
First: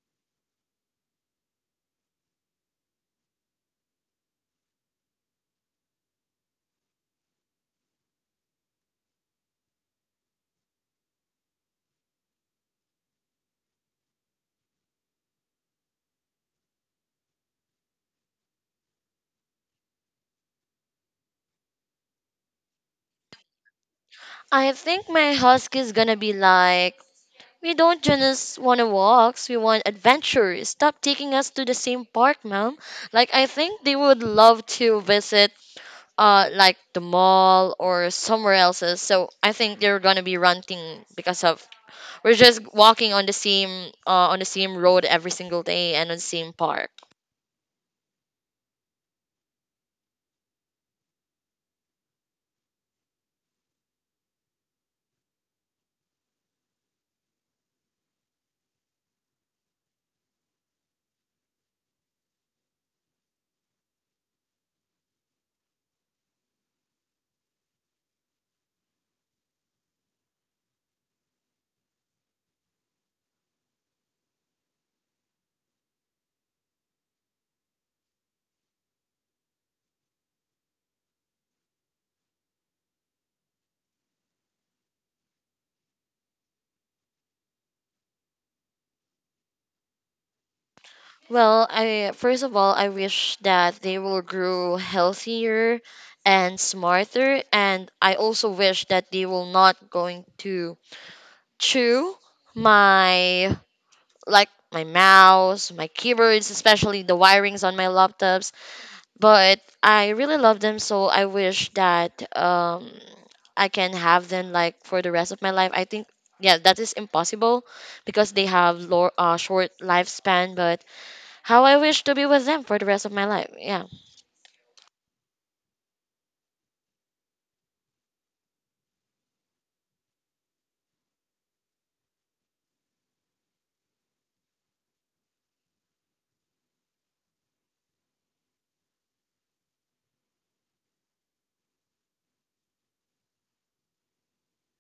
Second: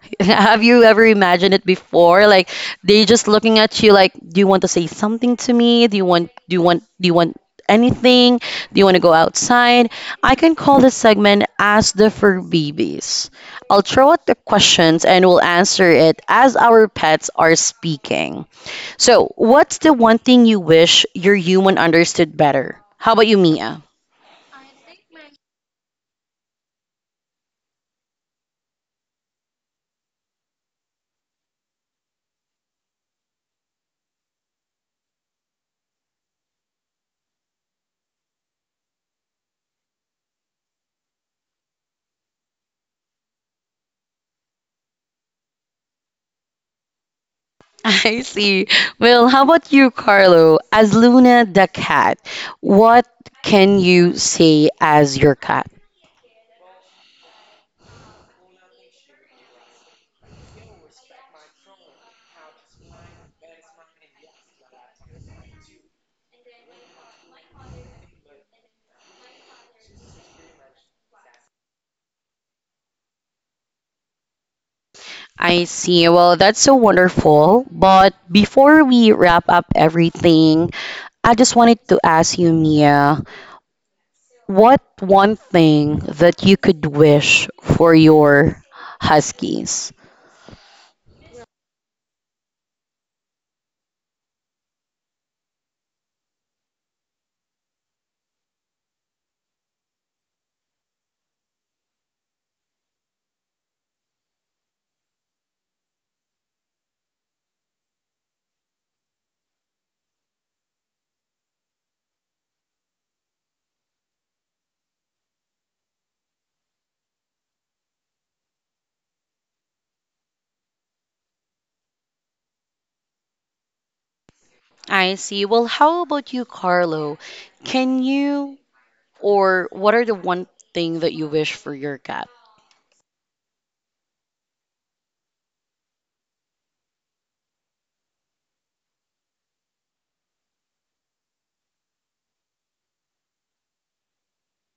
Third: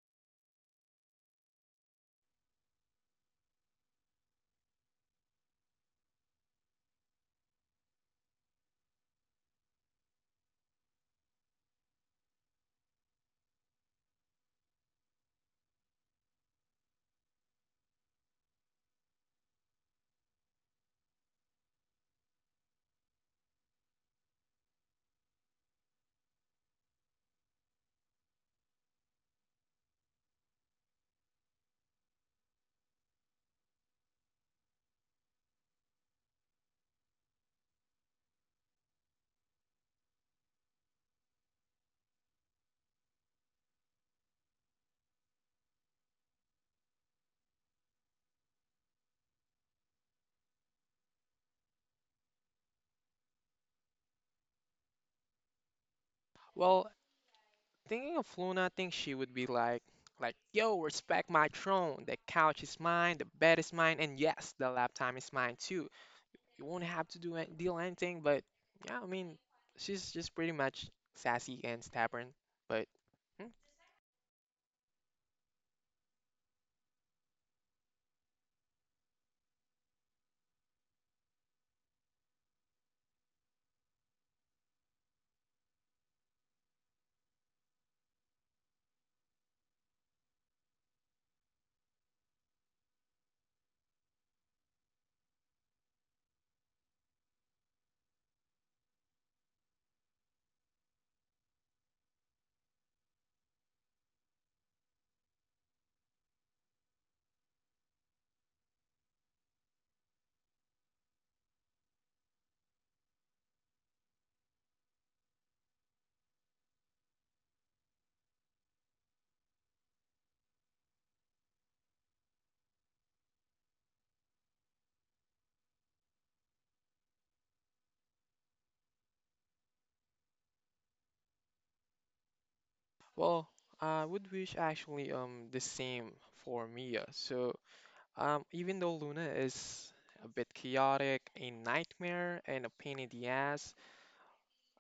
Speaker 1: Have you ever imagined it before? Like they just looking at you like, do you want to say something to me? Do you want do you want do you want anything? Do you want to go outside? I can call this segment Ask the Fur Babies. I'll throw out the questions and we'll answer it as our pets are speaking. So, what's the one thing you wish your human understood better? How about you, Mia?
Speaker 2: I think my husky's gonna be like, we don't just want to walks, we want adventures. Stop taking us to the same park, ma'am. Like I think they would love to visit like the mall or somewhere else. So I think they're gonna be ranting because of we're just walking on the same road every single day and on the same park.
Speaker 1: I see. Well, how about you, Carlo? As Luna the cat, what can you say as your cat?
Speaker 3: Well, thinking of Luna, I think she would be like, yo, respect my throne. The couch is mine, the bed is mine, and yes, the laptop is mine too. You won't have to deal anything. But yeah, I mean, she's just pretty much sassy and stubborn. But hmm.
Speaker 1: I see. Well, that's so wonderful. But before we wrap up everything, I just wanted to ask you, Mia, what one thing that you could wish for your huskies?
Speaker 2: Well, I first of all I wish that they will grow healthier and smarter and I also wish that they will not going to to my like my mouse, my keyboards, especially the wirings on my laptops. But I really love them, so I wish that I can have them like for the rest of my life. I think yeah, that is impossible because they have low, short lifespan. But how I wish to be with them for the rest of my life. Yeah.
Speaker 1: I see. Well, how about you, Carlo? Can you, or what are the one thing that you wish for your cat?
Speaker 3: Well, I would wish actually the same for Mia. So even though Luna is a bit chaotic, a nightmare, and a pain in the ass,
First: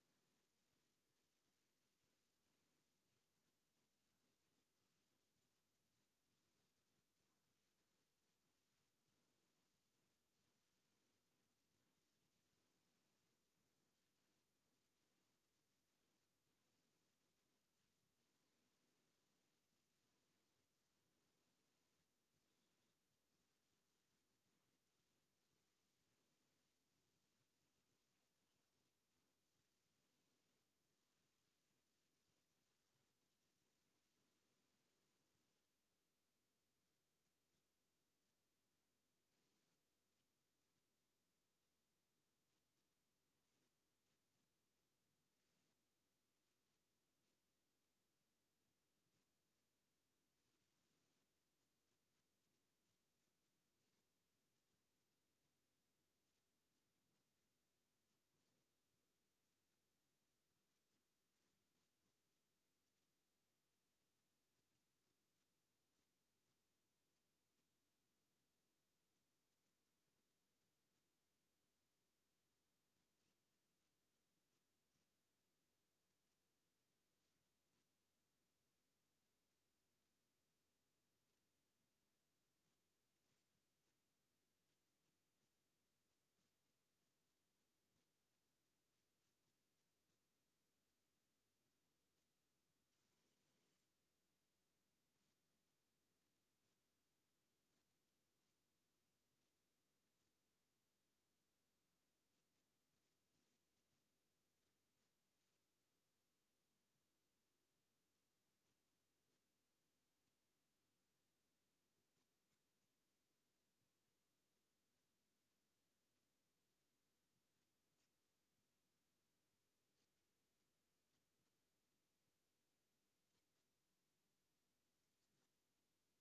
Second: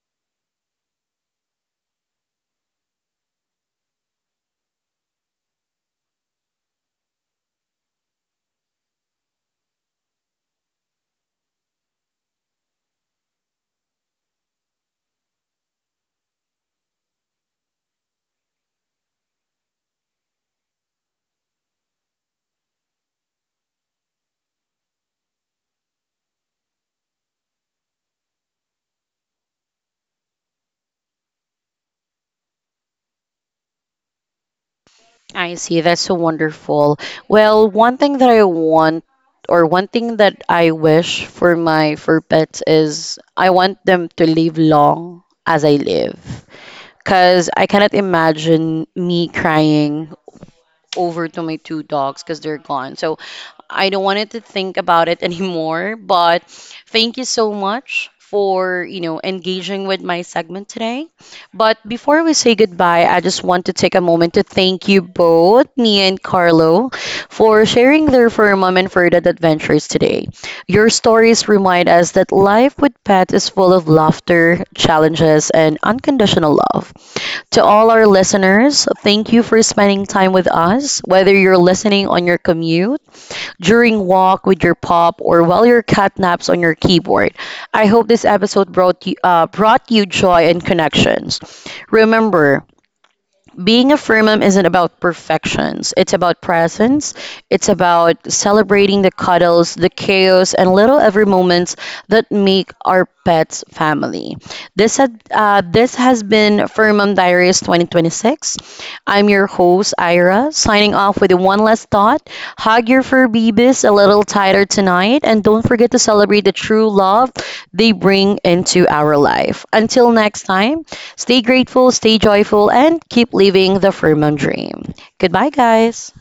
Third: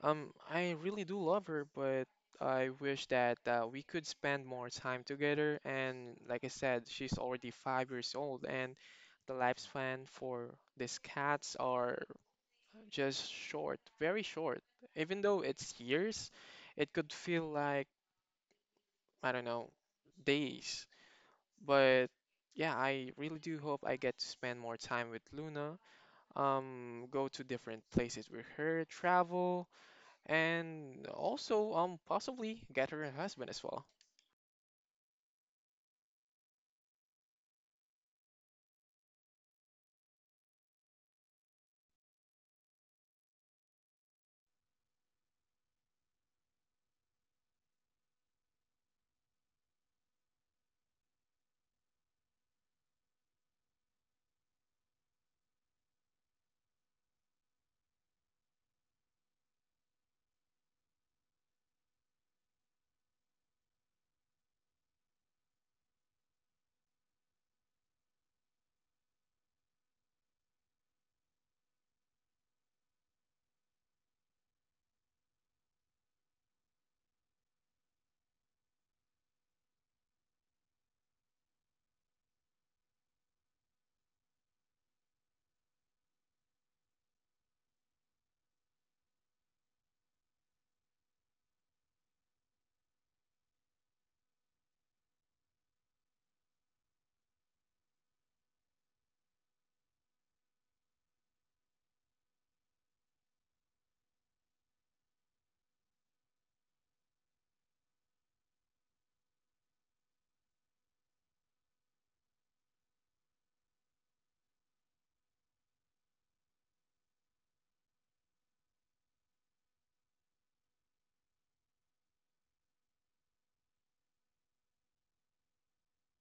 Speaker 3: I really do love her, but I wish that we could spend more time together. And like I said, she's already 5 years old, and the lifespan for these cats are just short, very short. Even though it's years, it could feel like, I don't know, days. But yeah, I really do hope I get to spend more time with Luna, go to different places with her, travel, and also possibly get her a husband as well.
Speaker 1: I see. That's so wonderful. Well, one thing that I want or one thing that I wish for my for pets is I want them to live long as I live. Cause I cannot imagine me crying over to my two dogs because they're gone. So I don't wanted to think about it anymore. But thank you so much for you know engaging with my segment today. But before we say goodbye, I just want to take a moment to thank you both, Nia and Carlo, for sharing their firm and further adventures today. Your stories remind us that life with pets is full of laughter, challenges, and unconditional love. To all our listeners, thank you for spending time with us, whether you're listening on your commute, during walk with your pop, or while your cat naps on your keyboard. I hope this episode brought you joy and connections. Remember, being a free mom isn't about perfections. It's about presence. It's about celebrating the cuddles, the chaos, and little every moments that make our pets family. This has been Fur Mom Diaries 2026. I'm your host Ira, signing off with one last thought. Hug your fur babies a little tighter tonight, and don't forget to celebrate the true love they bring into our life. Until next time. Stay grateful, stay joyful, and keep living the Furman dream. Goodbye, guys.